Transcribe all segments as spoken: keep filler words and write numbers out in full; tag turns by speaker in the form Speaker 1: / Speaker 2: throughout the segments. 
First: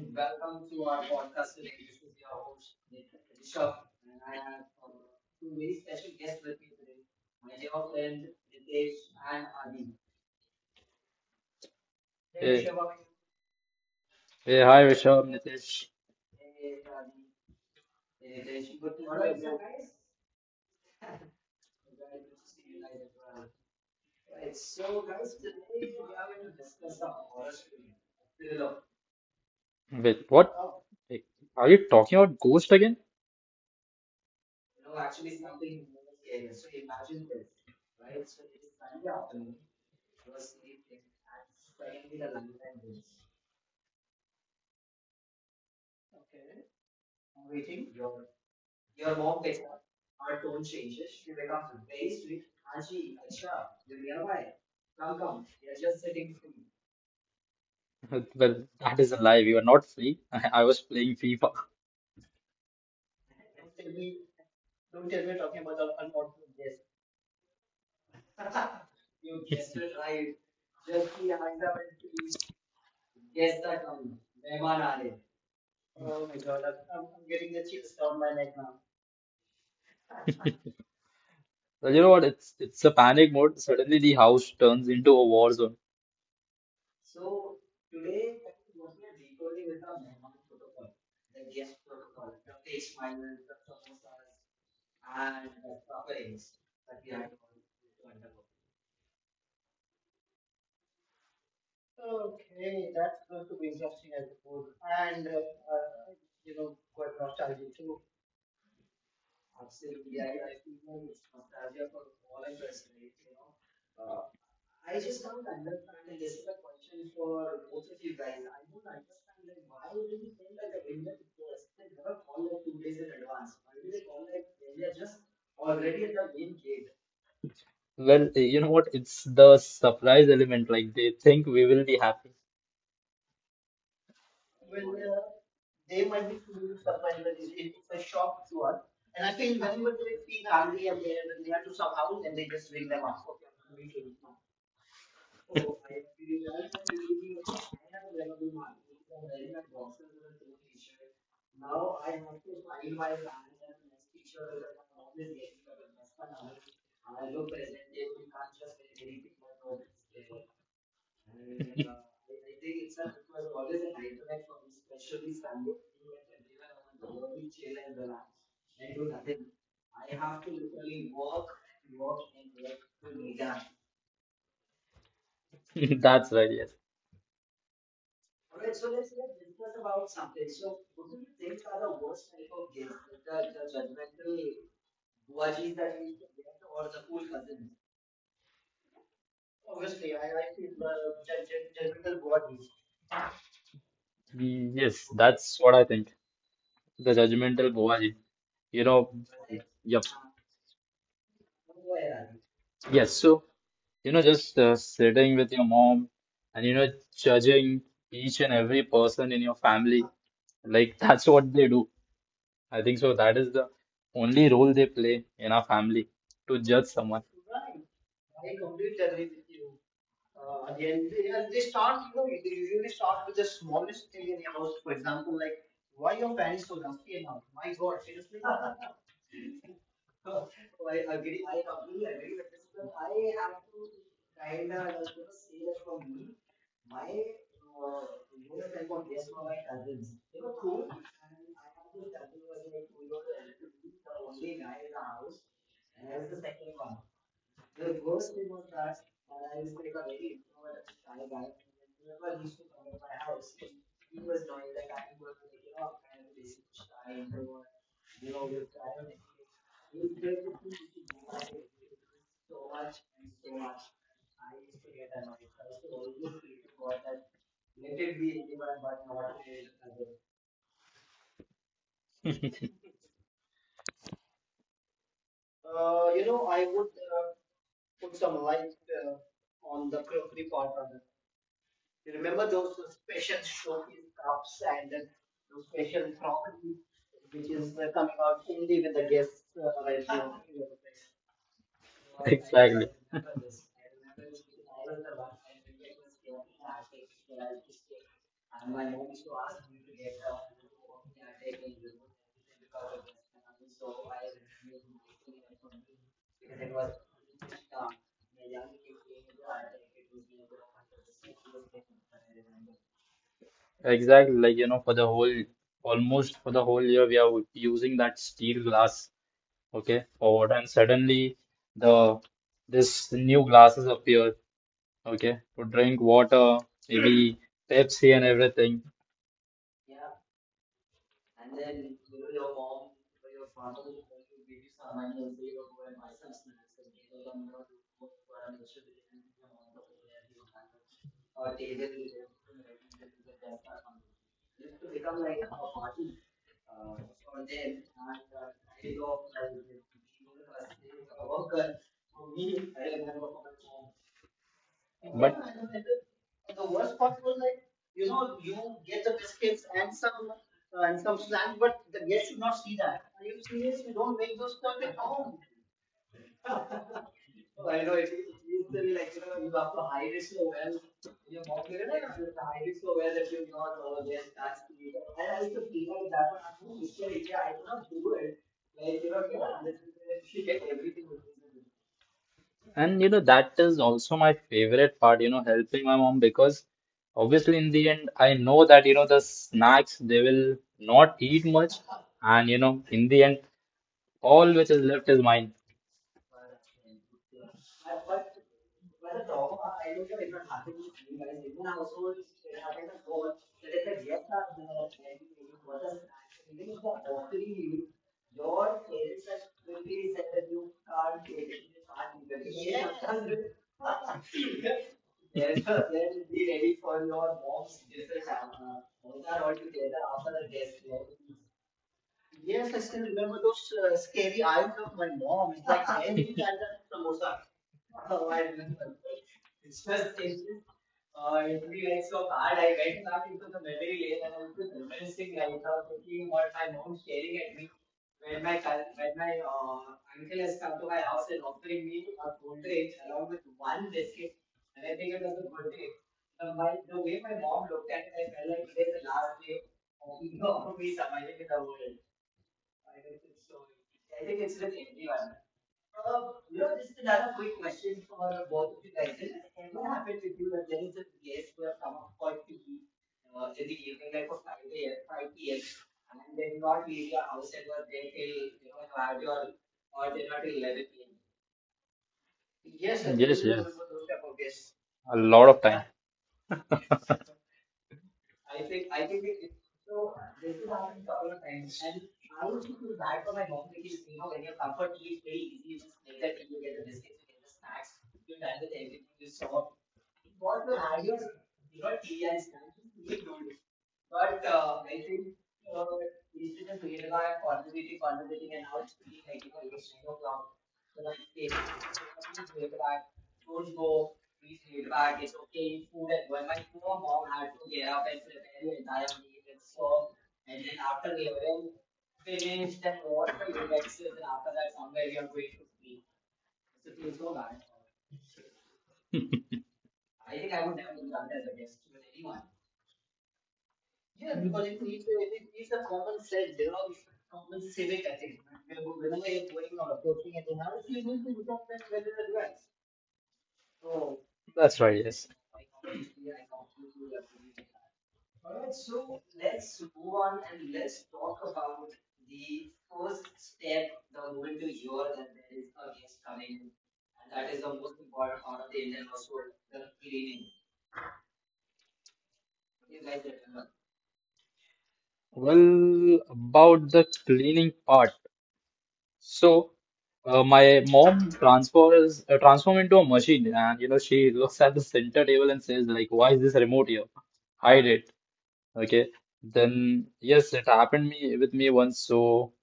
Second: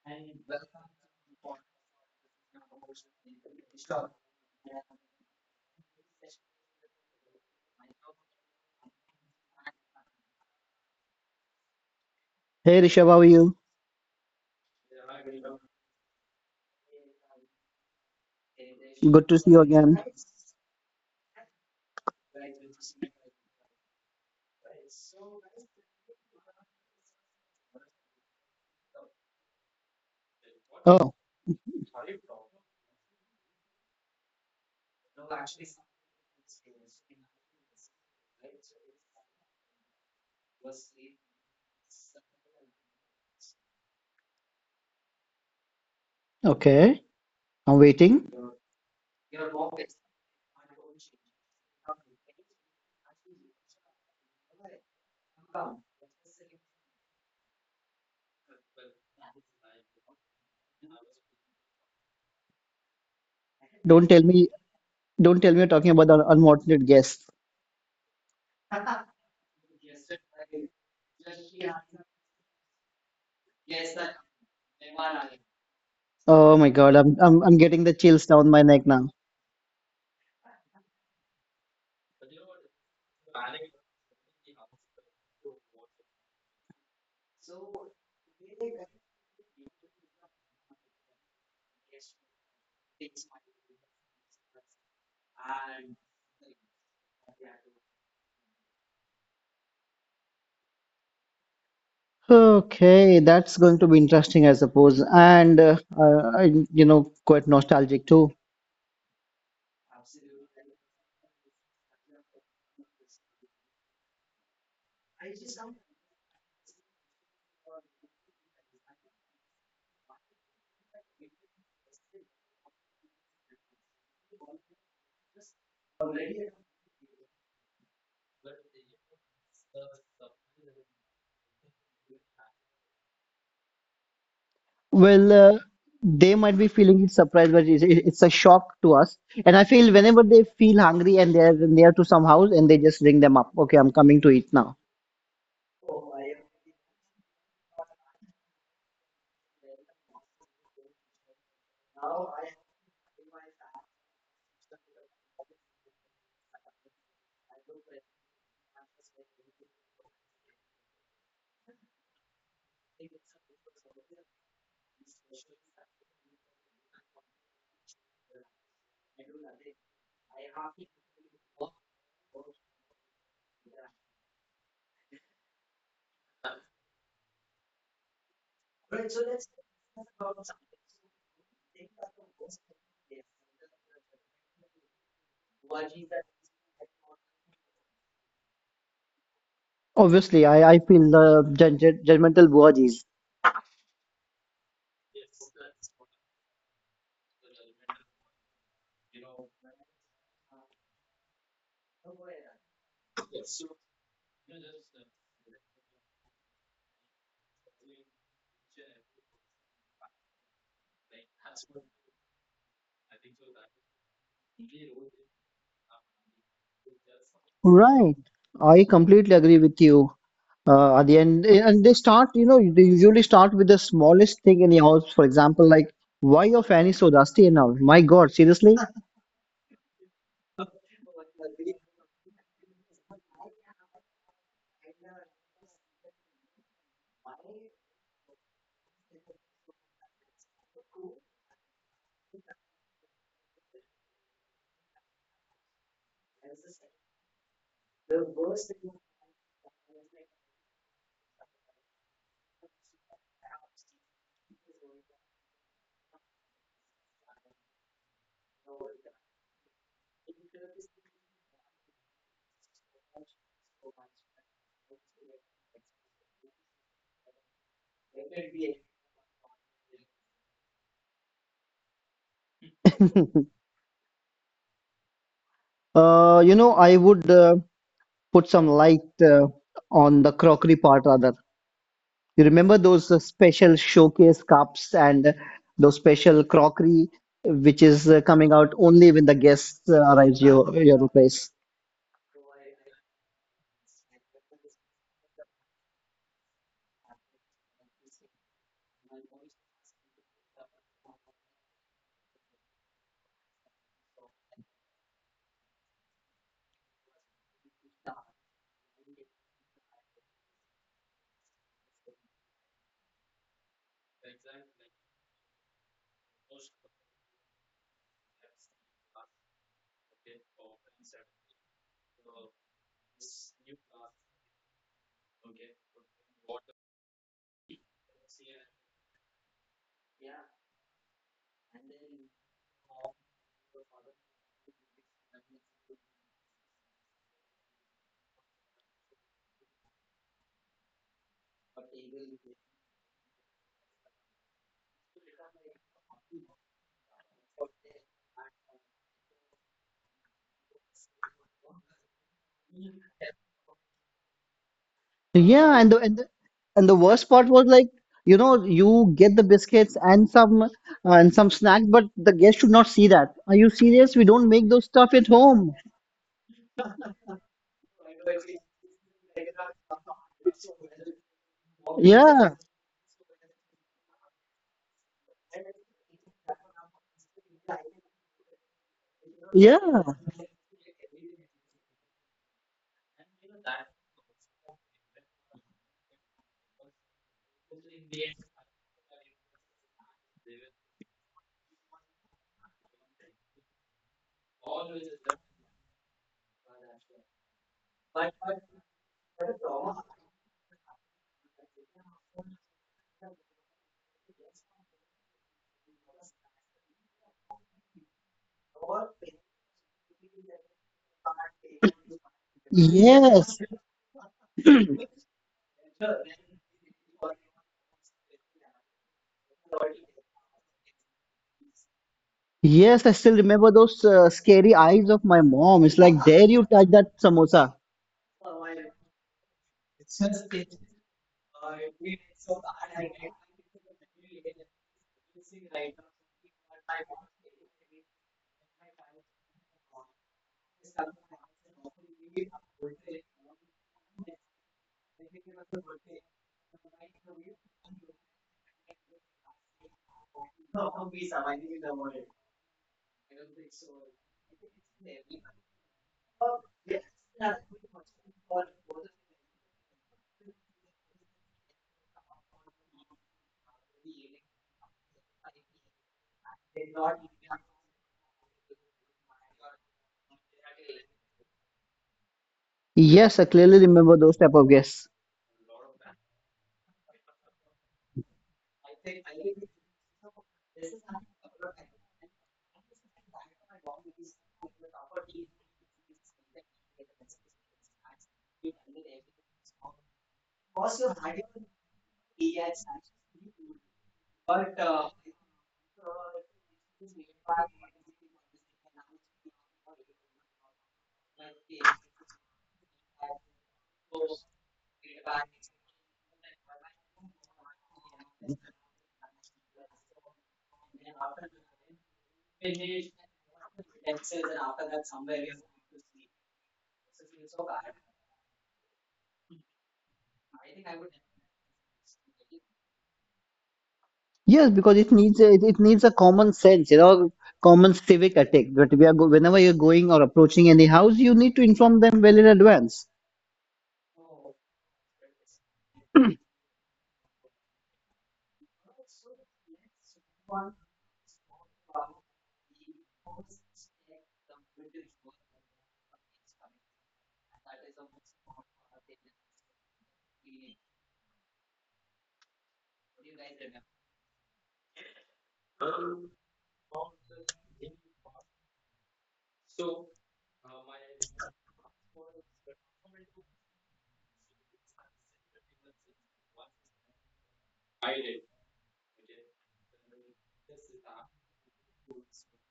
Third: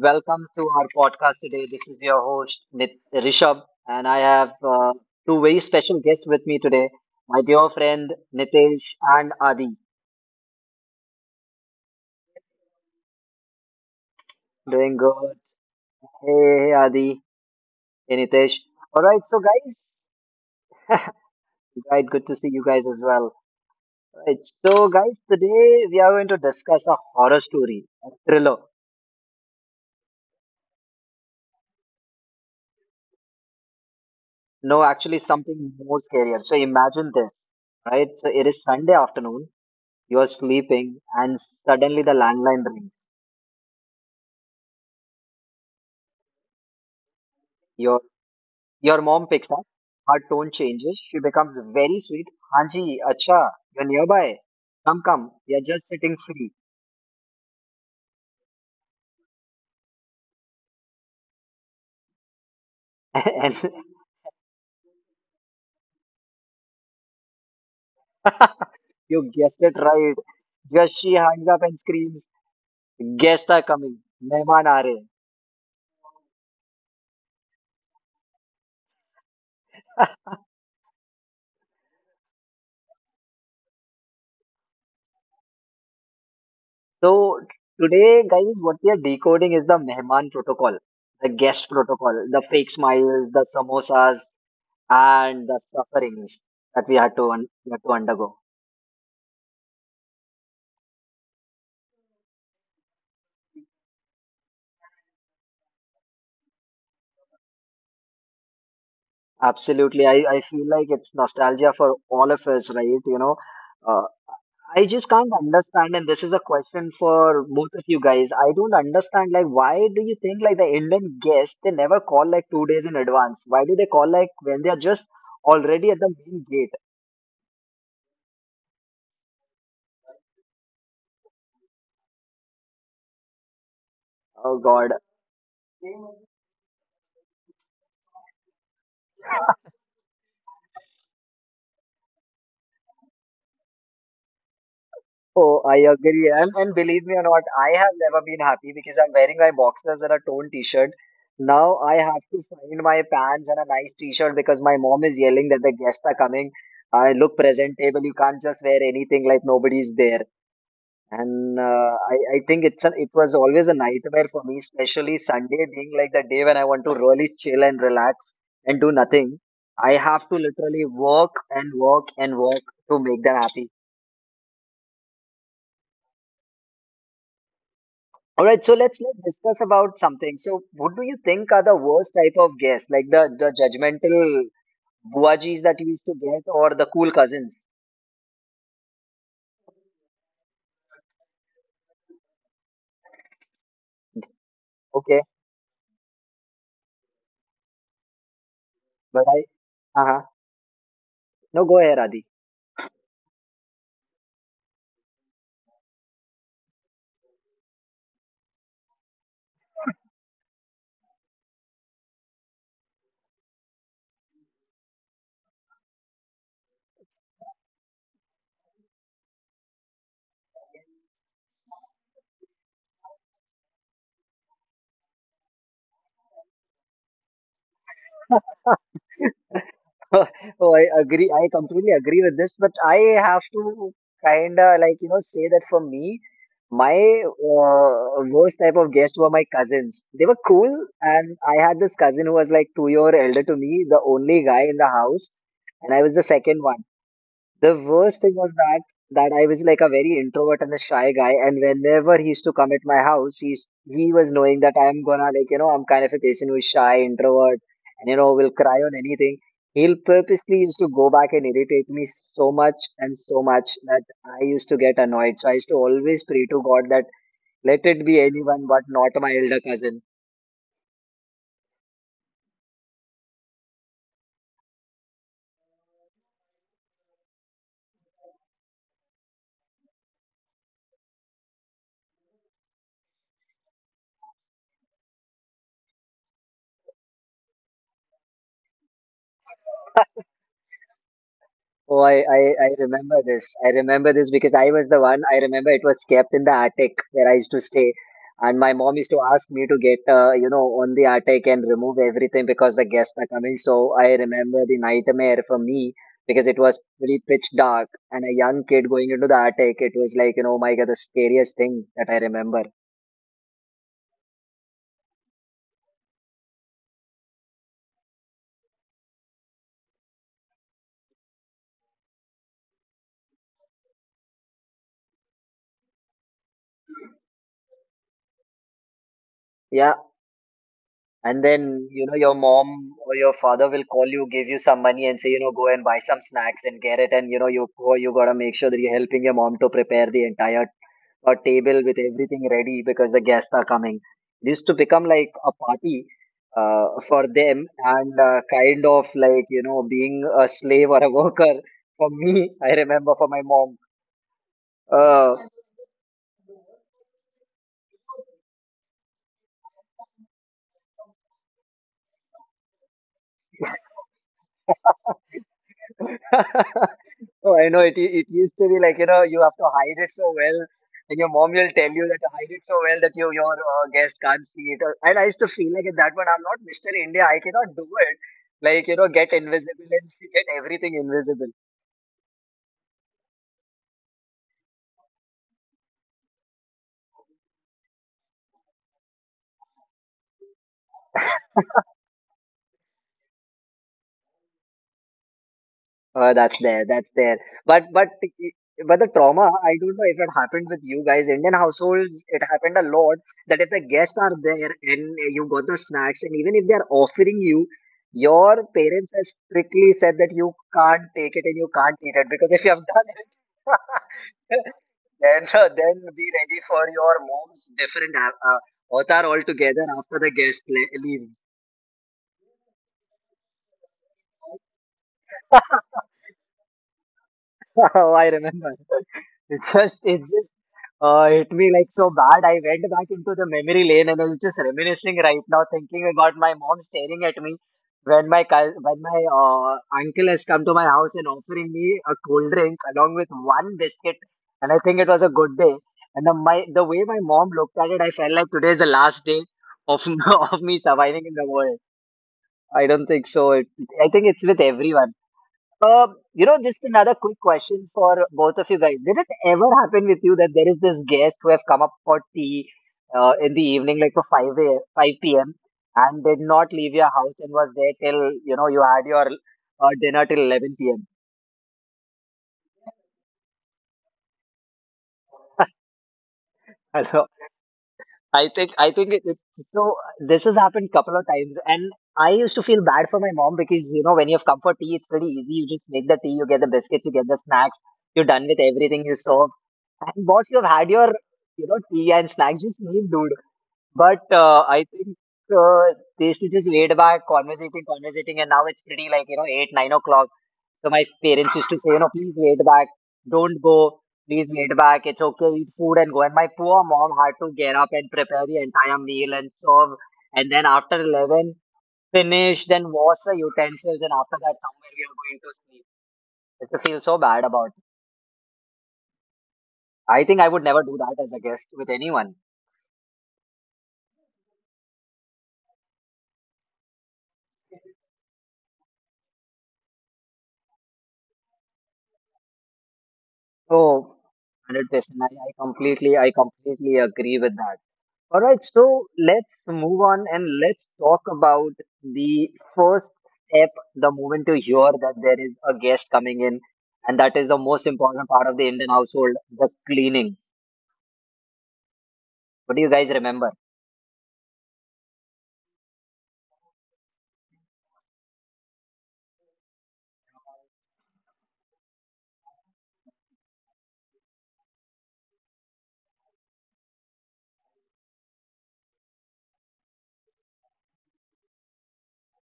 Speaker 1: welcome to our podcast today. This is your host Nit- Rishabh, and I have uh, two very special guests with me today. My dear friend Nitesh and Adi.
Speaker 2: Hey,
Speaker 3: Hey Rishabh, how are you?
Speaker 2: hey, hi
Speaker 1: Doing
Speaker 2: Rishabh,
Speaker 1: good.
Speaker 2: Nitish.
Speaker 1: Hey, hey Adi. Hey Nitesh. All right,
Speaker 3: Good to
Speaker 1: so
Speaker 3: see you
Speaker 1: guys,
Speaker 3: again.
Speaker 1: right, good to see you guys as well. Right, so guys, today we are going to discuss a horror story, a thriller.
Speaker 2: Wait, what?
Speaker 3: Oh,
Speaker 2: Hey, are you talking about Ghost again?
Speaker 1: No, actually, something more scarier. So imagine this, right? So it is Sunday afternoon. You're sleeping, and suddenly the landline rings.
Speaker 3: okay. I'm
Speaker 1: Your
Speaker 3: waiting.
Speaker 1: your mom picks up. Her tone changes. She becomes very sweet. Hanji, acha, you're nearby. Come, come. You're just sitting free.
Speaker 2: Well, that is a lie. We were not free. I was playing FIFA.
Speaker 1: and
Speaker 3: Don't tell me, don't tell me you're talking about the unwanted guests.
Speaker 1: you guessed it right. Just she hangs up and screams, "Guests are coming. Mehman aa rahe hain."
Speaker 3: Oh my God, I'm I'm I'm getting the chills down my neck now.
Speaker 2: Well, you know what? It's it's a panic mode. Suddenly the house turns into a war zone.
Speaker 1: So today, guys, what we are decoding is the Mehman protocol, the guest protocol, the fake smiles, the samosas, and the sufferings that we had to un- we had to undergo.
Speaker 3: Okay, that's going to be interesting, I suppose, and uh, I, I- you know, quite nostalgic too.
Speaker 1: Absolutely. I, I feel like it's nostalgia for all of us, right? You know, uh, I just can't understand, and this is a question for both of you guys. I don't understand, like, why do you think, like, the Indian guests, they never call, like, two days in advance? Why do they call, like, when they are just already at the main gate?
Speaker 2: Well, hey, you know what? It's the surprise element. Like they think we will be happy.
Speaker 1: Oh, God.
Speaker 3: Well, uh, they might be feeling surprised, but it's, it- it's a shock to us. And I feel whenever they feel hungry and they're near to some house and they just ring them up. Okay, I'm coming to eat now.
Speaker 1: Oh, I agree. And, and believe me or not, I have never been happy because I'm wearing my boxers and a torn t-shirt. Now I have to find my pants and a nice t-shirt because my mom is yelling that the guests are coming. I look presentable. You can't just wear anything like nobody's there. And uh, I, I think it's an, it was always a nightmare for me, especially Sunday being like the day when I want to really chill and relax and do nothing. I have to literally work and work and work to make them happy.
Speaker 2: That's right. Yes.
Speaker 1: All right, so let's let's discuss about something. So, what do you think are the worst type of guests, like the the judgmental buajis that you used to get, or the cool cousins?
Speaker 3: Obviously, I, I feel the judge, judgmental bodies.
Speaker 2: Mm, yes,
Speaker 1: Okay,
Speaker 2: that's what I think. The judgmental Bhuvaji. You know.
Speaker 1: but I,
Speaker 2: Yep.
Speaker 1: uh huh. No, go ahead, Adi.
Speaker 2: Yes. So, you know, just uh, sitting with your mom and, you know, judging each and every person in your family. Like, that's what they do. I think so. That is the only role they play in our family, to judge someone.
Speaker 3: Right. I completely agree with you. Uh, at the end, and they start, you know, they usually start with the smallest thing in the house. For example, like, why your fan is so dusty now? My God, seriously?
Speaker 1: Oh, oh, I agree. I completely agree with this, but I have to kind of like, you know, say that for me, my uh, worst type of guests were my cousins. They were cool, and I had this cousin who was like two year elder to me, the only guy in the house, and I was the second one. The worst thing was that that I was like a very introvert and a shy guy, and whenever he used to come at my house, he's he was knowing that I'm gonna like you know I'm kind of a person who's shy, introvert, and you know will cry on anything. He'll purposely used to go back and irritate me so much and so much that I used to get annoyed. So I used to always pray to God that let it be anyone but not my elder cousin.
Speaker 3: Uh, you know, I would uh, put some light uh, on the crockery part rather. You remember those uh, special showcase cups and those special crockery which is uh, coming out only when the guest uh, arrives your your place.
Speaker 1: Oh, I, I, I
Speaker 2: Exactly.
Speaker 1: remember this. I remember this because I was the one. I remember it was kept in the attic where I used to stay, and my mom used to ask me to get, uh, you know, on the attic and remove everything because the guests are coming. So I remember the nightmare for me because it was pretty pitch dark and a young kid going into the attic. It was like, you know, my God, the scariest thing that I remember.
Speaker 2: Exactly. Like, you know, for the whole, almost for the whole year, we are using that steel glass, okay, for water. And suddenly, the this new glasses appear, okay, to drink water, maybe Pepsi and everything.
Speaker 1: Yeah, and then, you know, your mom or your father will call you, give you some money and say, you know, go and buy some snacks and get it. And, you know, you go, you gotta make sure that you're helping your mom to prepare the entire uh, table with everything ready because the guests are coming. It used to become like a party uh, for them and uh, kind of like, you know, being a slave or a worker for me, I remember, for my
Speaker 2: But.
Speaker 1: mom.
Speaker 3: Yeah, and the and the, and the worst part was like, you know, you get the biscuits and some uh, and some snacks, but the guest should not see that. Are you serious? We don't make those stuff at home.
Speaker 1: Uh, Oh, I know it. u- It used to be like you know you have to hide it so well, and your mom will tell you that
Speaker 3: Yeah,
Speaker 1: you hide it so well that you, your uh, guest can't see it. Uh, And I used to feel like at that point I'm not mister India. I cannot do it. Like you know, get
Speaker 3: yeah.
Speaker 1: invisible and get everything invisible.
Speaker 2: And you know, that is also my favorite part, you know, helping my mom, because obviously in the end I know that, you know, the snacks they will not eat much, and you know, in the end all which is left is mine.
Speaker 1: Uh, that's there, that's there. But but i- but the trauma, I don't know if it happened with you guys. Indian households, it happened a lot that if the guests are there and you got the snacks, and even if they are offering you, your parents have strictly said that you can't take it and you can't eat it because if you have done
Speaker 3: Yes.
Speaker 1: it, then then be ready for your mom's different uh, uh, avatar altogether after the guest le- leaves.
Speaker 3: Yes, I still remember those uh, scary eyes of my mom. It's like, dare you touch that samosa?
Speaker 1: Oh, I remember. It's just it. Uh, hit me like so bad. I went back into the memory lane and I was just reminiscing right now, thinking about my mom staring at me when my cou- when my uh, uncle has come to my house and offering me a cold drink along with one biscuit. And I think it was a good day. And the, my the way my mom looked at it, I felt like today is the last day of of me surviving in the world. I don't think so. It, I think it's with everyone. Um, you know, just another quick question for both of you guys. Did it ever happen with you that there is this guest who have come up for tea uh, in the evening, like for five a, five p m and did not leave your house and was there till, you know, you had your uh, dinner till eleven p m?
Speaker 2: Yes,
Speaker 3: Yes, I clearly
Speaker 2: yes,
Speaker 3: remember those type of guests.
Speaker 2: a lot of, yeah, time.
Speaker 1: I think I think it, it, so. This has happened couple of times, and I used to feel bad for my mom because you know when you have comfort tea, it's pretty easy. You just make the tea, you get the biscuits, you get the snacks, you're done with everything you serve. And boss, you've had your you know tea and snacks. Just leave, dude. But uh, I think uh, they used to just wait back, conversating, conversating, and now it's pretty like, you know, eight, nine o'clock. So my parents used to say, you know, please wait back, don't go, please wait back, it's okay, eat food and go. And my poor mom had to get up and prepare the entire meal and serve. And then after eleven, finish, then wash the utensils, and after that, somewhere we are going to sleep. I used to feel so bad about it. I think I would never do that as a guest with anyone.
Speaker 3: Yes, because it needs a, it, it needs a common sense, you know, common civic ethic. But we are go, whenever you're going or approaching any house, you need to inform them well in advance.
Speaker 1: So,
Speaker 2: That's right, yes.
Speaker 1: one hundred percent. I, I completely, I completely agree with that. All right, so let's move on and let's talk about the first step the moment you hear that there is a guest coming in, and that is the most important part of the Indian household, the cleaning. What do you guys remember?
Speaker 2: Well, about the cleaning part. So, uh, my mom transfers uh, transform into a machine, and you know she looks at the center table and says like, "Why is this remote here? Hide it." Okay. Then yes, it happened me with me once. So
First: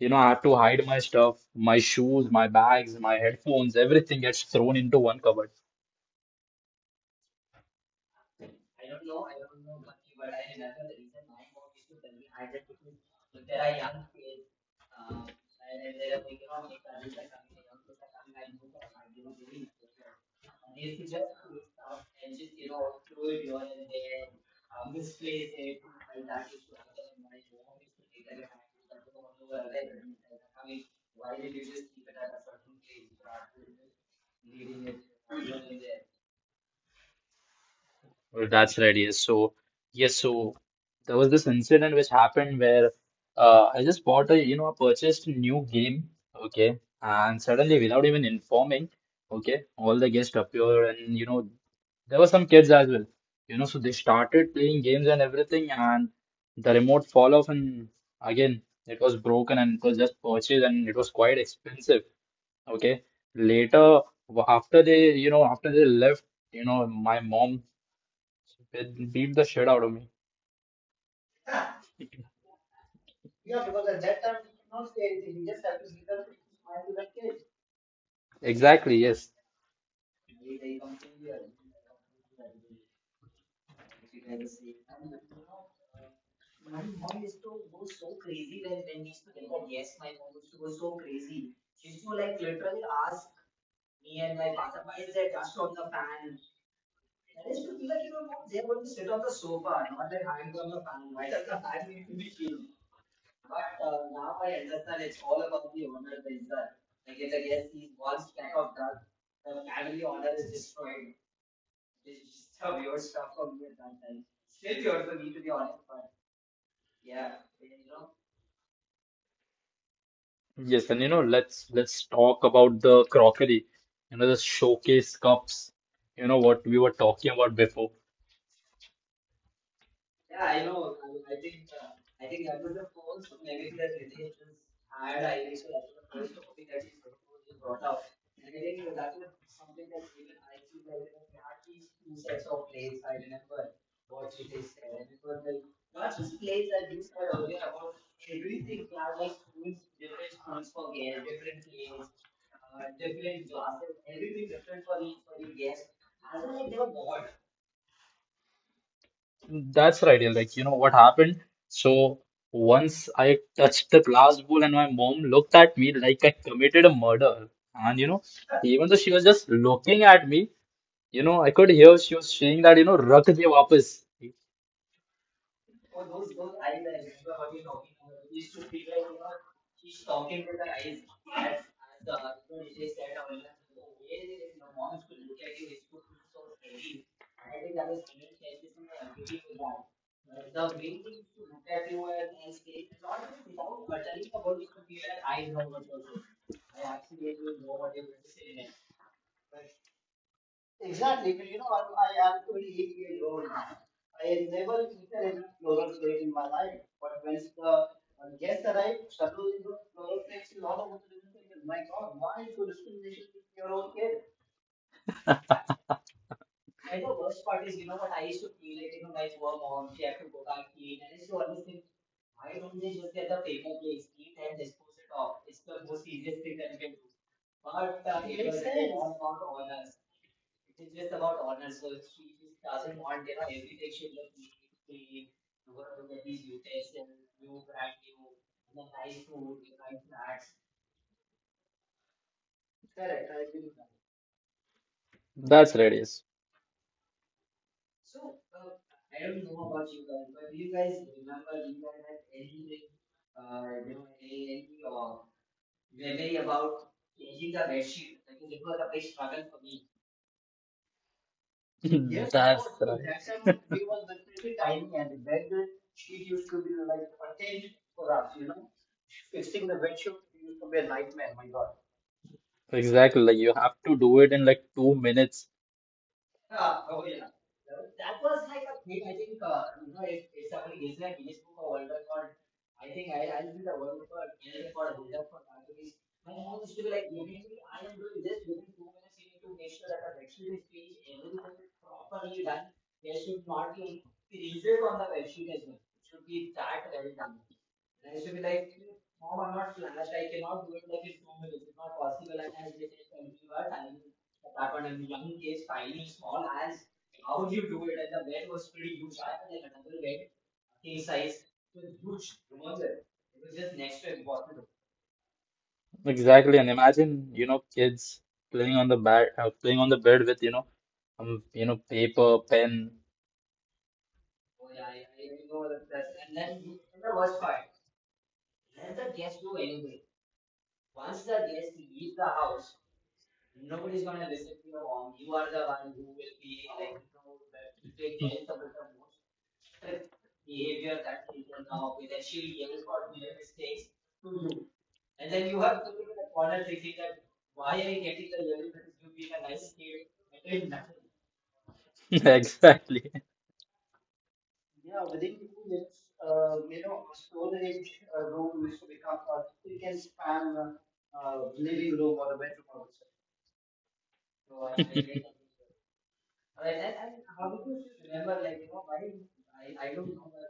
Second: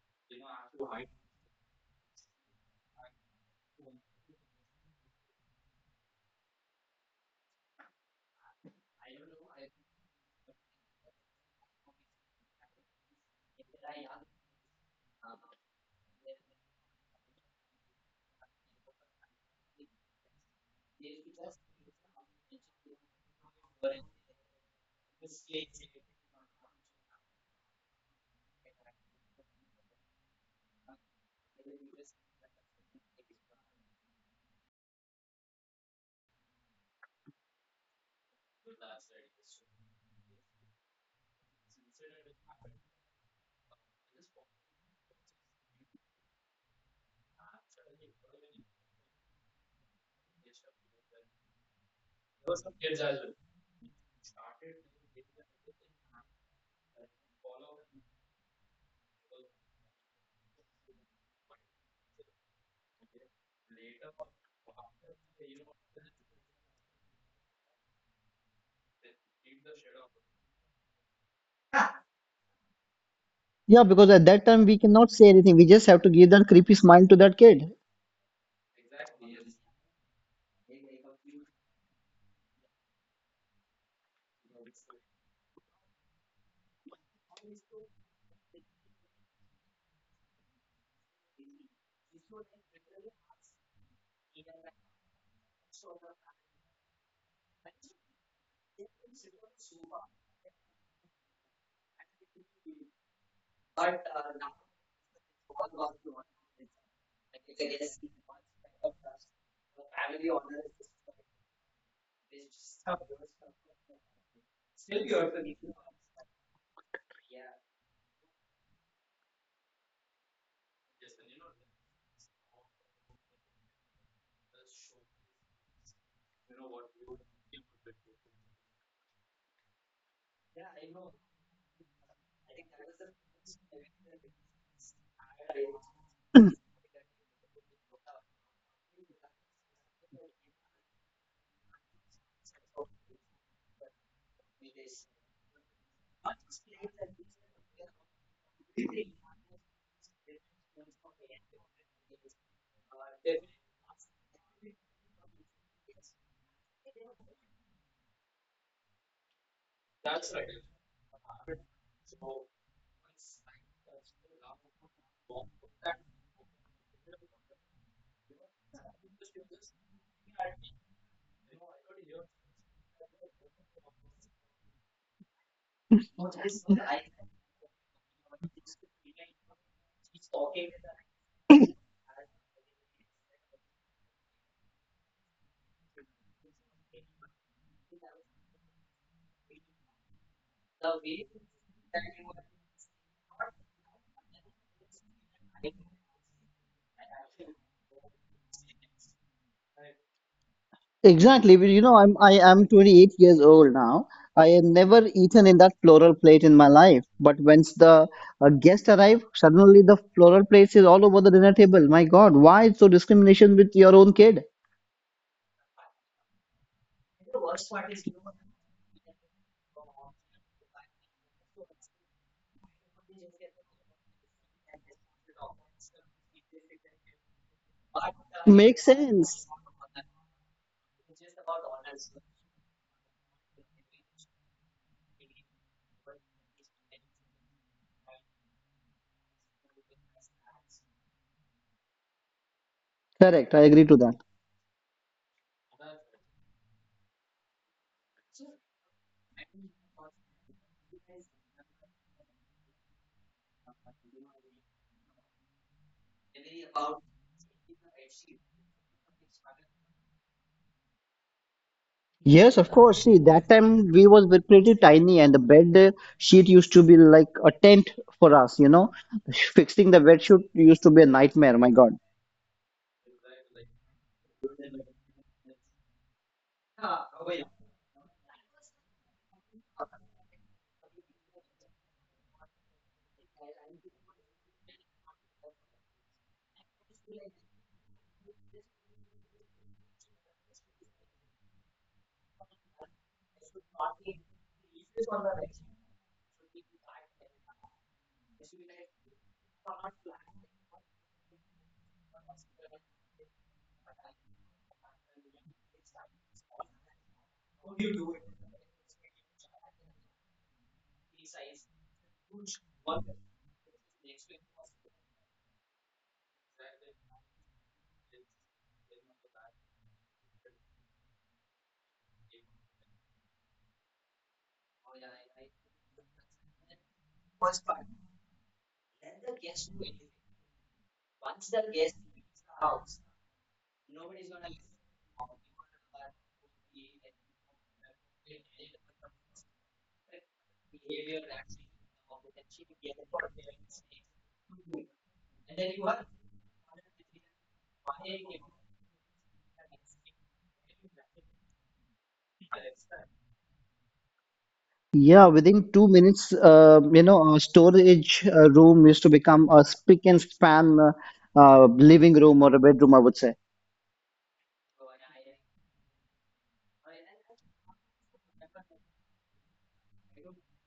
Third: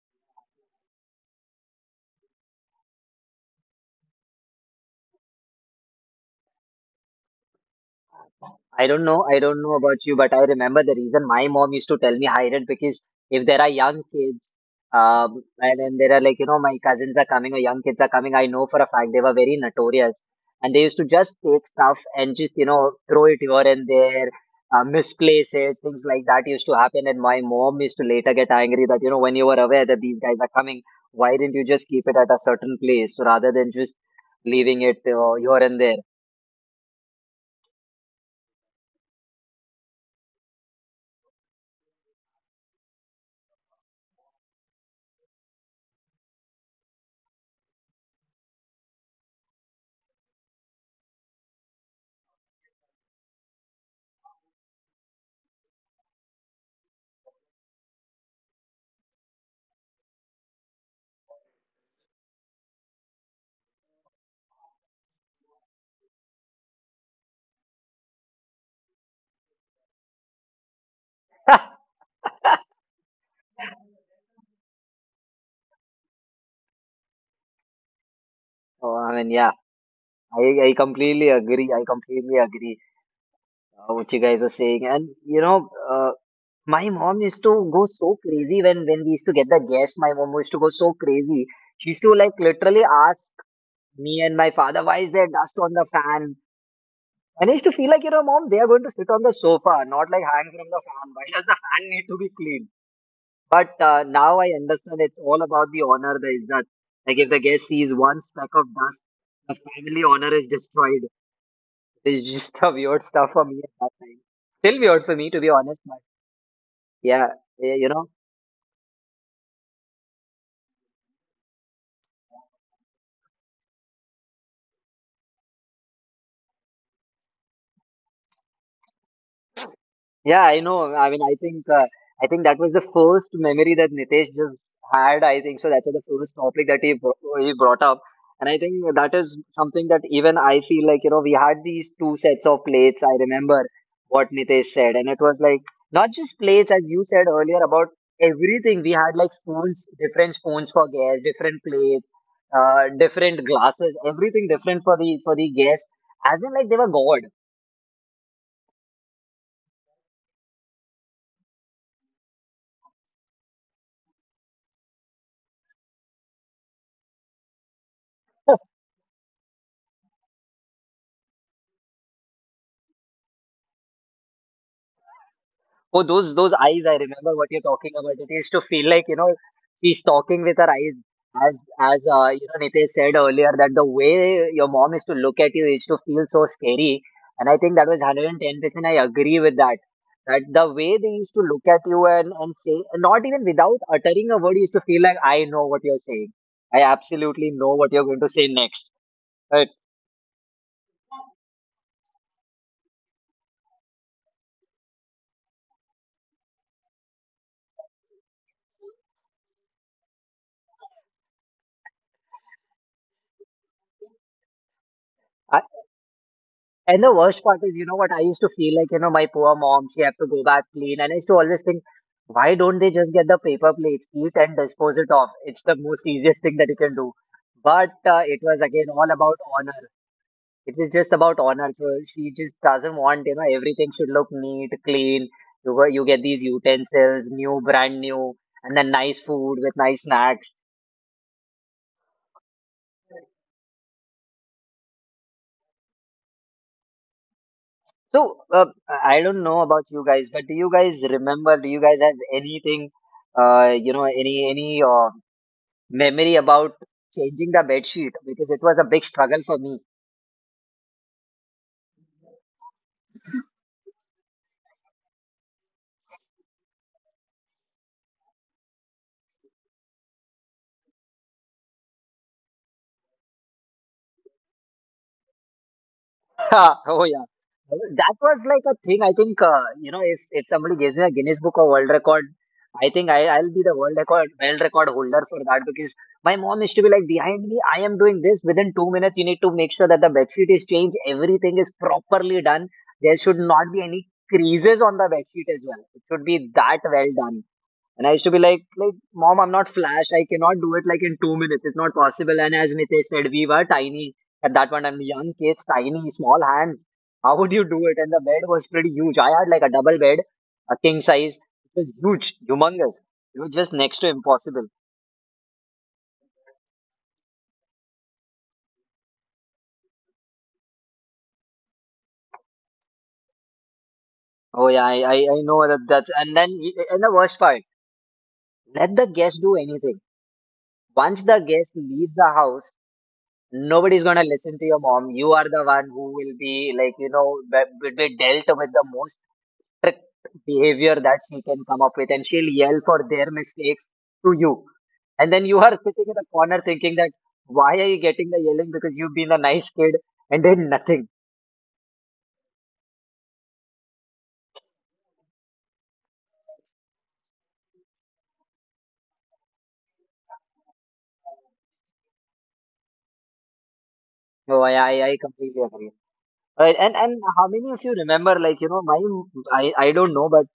Speaker 2: you know I had to hide my stuff, my shoes, my bags, my headphones, everything gets thrown into one cupboard.
Speaker 1: I don't know. I don't know about you, but I remember the reason my mom used to tell me hide it because if there are young kids, um, and then there are like, you know, my cousins are coming or young kids are coming, I know for a fact they were very notorious. And they used to just take stuff and just, you know, throw it here and there, uh, misplace it, things like that used to happen. And my mom used to later get angry that, you know, when you were aware that these guys are coming, why didn't you just keep it at a certain place rather than just leaving it uh, here and there?
Speaker 2: Well, that's right, yes. So, yes, so there was this incident which happened where uh, I just bought a, you know, I purchased a new game, okay, and suddenly without even informing, okay, all the guests appeared and, you know, there were some kids as well, you know, so they started playing games and everything, and the remote fall off, and again, it was broken and it was just purchased and it was quite expensive, okay. Later, w- after they, you know, after they left, you know, my mom it beat the shit out of me.
Speaker 3: Yeah, because at that time we cannot say anything. We just have to give that creepy smile to that kid.
Speaker 1: Uh,
Speaker 2: Exactly,
Speaker 1: I mean,
Speaker 2: yes.
Speaker 1: yeah. I, I completely agree. I completely agree uh, what you guys are saying. And you know, uh, my mom used to go so crazy when when we used to get the guests. My mom used to go so crazy. She used to like literally ask me and my father, "Why is there dust on the fan?" And I used to feel like, you know, mom, they are going to sit on the sofa, not like hang from the fan. Why does the fan need to be cleaned? But uh, now I understand it's all about the honor, the izzat. Like if the guest sees one speck of dust, the family honor is destroyed. It's just a weird stuff for me at that time. Still weird for me, to be honest, but yeah, eh, you know,
Speaker 2: Yes, and you know, let's let's talk about the crockery, you know, the showcase cups, you know, what we were talking about before.
Speaker 1: yeah, I know. I mean, I think uh, I think that was the first memory that Nitesh just had. I think so. That's the first topic that he bro- he brought up, and I think that is something that even I feel like you know we had these two sets of plates. I remember what Nitesh said, and it was like not just plates as you said earlier about everything. We had like spoons, different spoons for guests, different plates, uh, different glasses, everything different for the for the guests. As in, like they were God.
Speaker 2: That's right, yeah, like you know what happened? So once I touched the glass bowl and my mom looked at me like I committed a murder. And you know, even though she was just looking at me, you know, I could hear she was saying that, you know, Rakh de wapas.
Speaker 1: Oh, those those eyes! I remember what you're talking about. It used to feel like you know she's talking with her eyes, as as uh, you know Nitesh said earlier that the way your mom used to look at you used to feel so scary, and I think that was one hundred ten percent. I agree with that. That the way they used to look at you and and say, not even without uttering a word, you used to feel like I know what you're saying. I absolutely know what you're going to say next. Right?
Speaker 3: Exactly. But you know, I'm I am twenty-eight years old now. I have never eaten in that floral plate in my life. But once the uh, guest arrive, suddenly the floral plate is all over the dinner table. My God, why so discrimination with your own kid?
Speaker 1: I, And the worst part is, you know what? I used to feel like, you know, my poor mom, she had to go back clean. And I used to always think, why don't they just get the paper plates, eat and dispose it off? It's the most easiest thing that you can do. But
Speaker 3: Makes
Speaker 1: uh, it
Speaker 3: sense.
Speaker 1: was again all about honor. It was just about honor. So she just doesn't want, you know, everything should look neat, clean. You go, you get these utensils, new, brand new, and then nice food with nice snacks.
Speaker 3: Correct. I agree to that.
Speaker 2: That's right, yes.
Speaker 1: So, uh, I don't know about you guys, but do you guys remember? Do you guys have anything, uh, you know, any any uh, memory about changing the bed sheet? Because it was a big struggle for me.
Speaker 2: Yes,
Speaker 3: Yes, of
Speaker 2: that's
Speaker 3: course. See, that time we was very pretty
Speaker 2: right.
Speaker 3: tiny, and the bed uh, sheet used to be like a tent for us. You know, fixing the bed sheet used to be a nightmare. My God.
Speaker 2: Exactly, like you have to do it in like two minutes.
Speaker 1: Oh yeah, that was like a thing. I think uh, you know, if if somebody gives me a Guinness Book of World Record, I think I I'll be the world record world record holder for that because my mom used to be like behind me. I am doing this within two minutes. You need to make sure that the bed sheet is changed. Everything is properly done. There should not be any creases on the bed sheet as well. It should be that well done. And I used to be like, like, mom, I'm not Flash. I cannot do it like in two minutes. It's not possible. And as Nitesh said, we were tiny at that point. I'm young kids, tiny, small hands. How would you do it? And the bed was pretty huge. I had like a double bed, a king size. It was huge, humongous. It was just next to impossible.
Speaker 2: Exactly, and imagine, you know, kids playing on the bed, uh, playing on the bed with, you know, um, you know, paper, pen.
Speaker 1: Oh yeah, I, I, I know that that's and then and the worst part, let the guest do anything. Once the guest leaves the house, nobody's gonna listen to your mom. You are the one who will be like you know be, be dealt with the most strict behavior that she can come up with and she'll yell for their mistakes to you. And then you are sitting in the corner thinking that why are you getting the yelling because you've been a nice kid and did nothing.
Speaker 2: Exactly.
Speaker 3: Yeah, within two minutes, uh, you know, a storage uh, room used to become a spick and span uh, uh, living room or a bedroom, I would say.
Speaker 1: So I, I, I completely agree. Right, and and how many of you remember like you know my I I don't know but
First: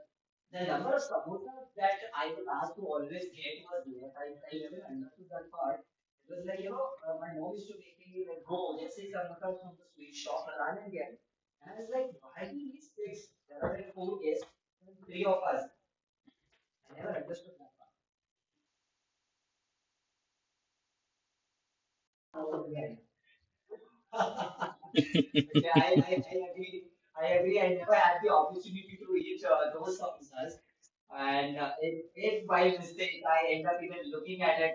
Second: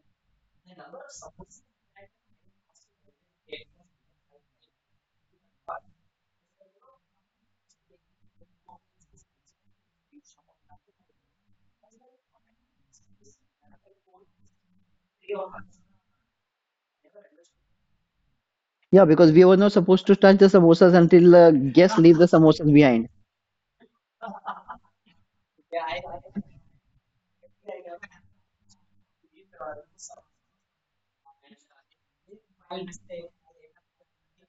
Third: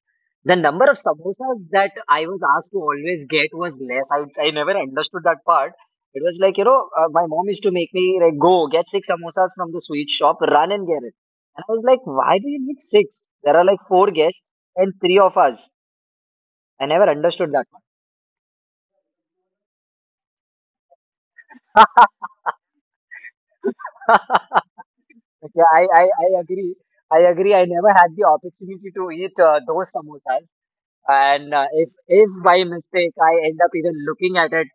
Speaker 1: the number of samosas that I was asked to always get was less. I, I never understood that part. It was like, you know, uh, my mom used to make me like, go get six samosas from the sweet shop, run and get it. And I was like, why do you need six? There are like four guests and three of us. I never understood that
Speaker 3: Yeah, because we were not supposed to touch the samosas until uh,
Speaker 1: part.
Speaker 3: guests leave the samosas behind.
Speaker 1: Yeah, I, I, I agree. I agree. I never had the opportunity to eat uh, those samosas. And uh, if if by mistake I end up even looking at it,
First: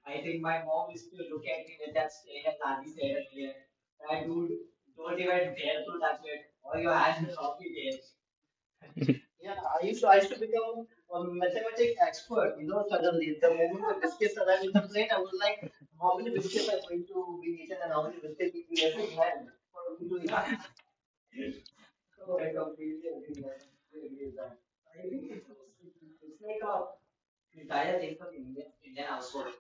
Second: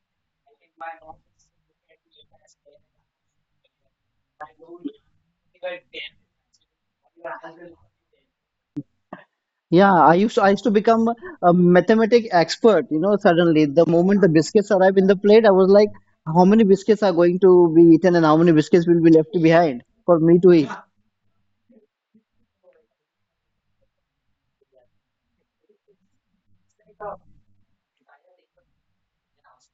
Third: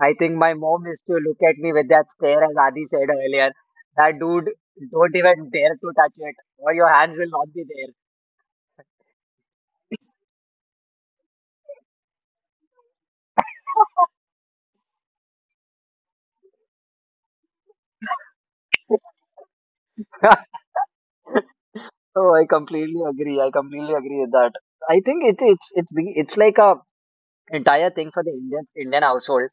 Speaker 1: I think my mom used to look at me with that stare, as Adi said earlier. That dude, don't even dare to touch it, or your hands will not be there.
Speaker 3: Yeah, I used to I used to become a mathematic expert, you know, suddenly the moment the biscuits arrive in the plate, I was like, how many biscuits are going to be eaten and how many biscuits will be left behind for me to eat?
Speaker 1: So I completely agree. I completely agree with that. I think it, it's it's be- it's like a entire thing for the Indian Indian household.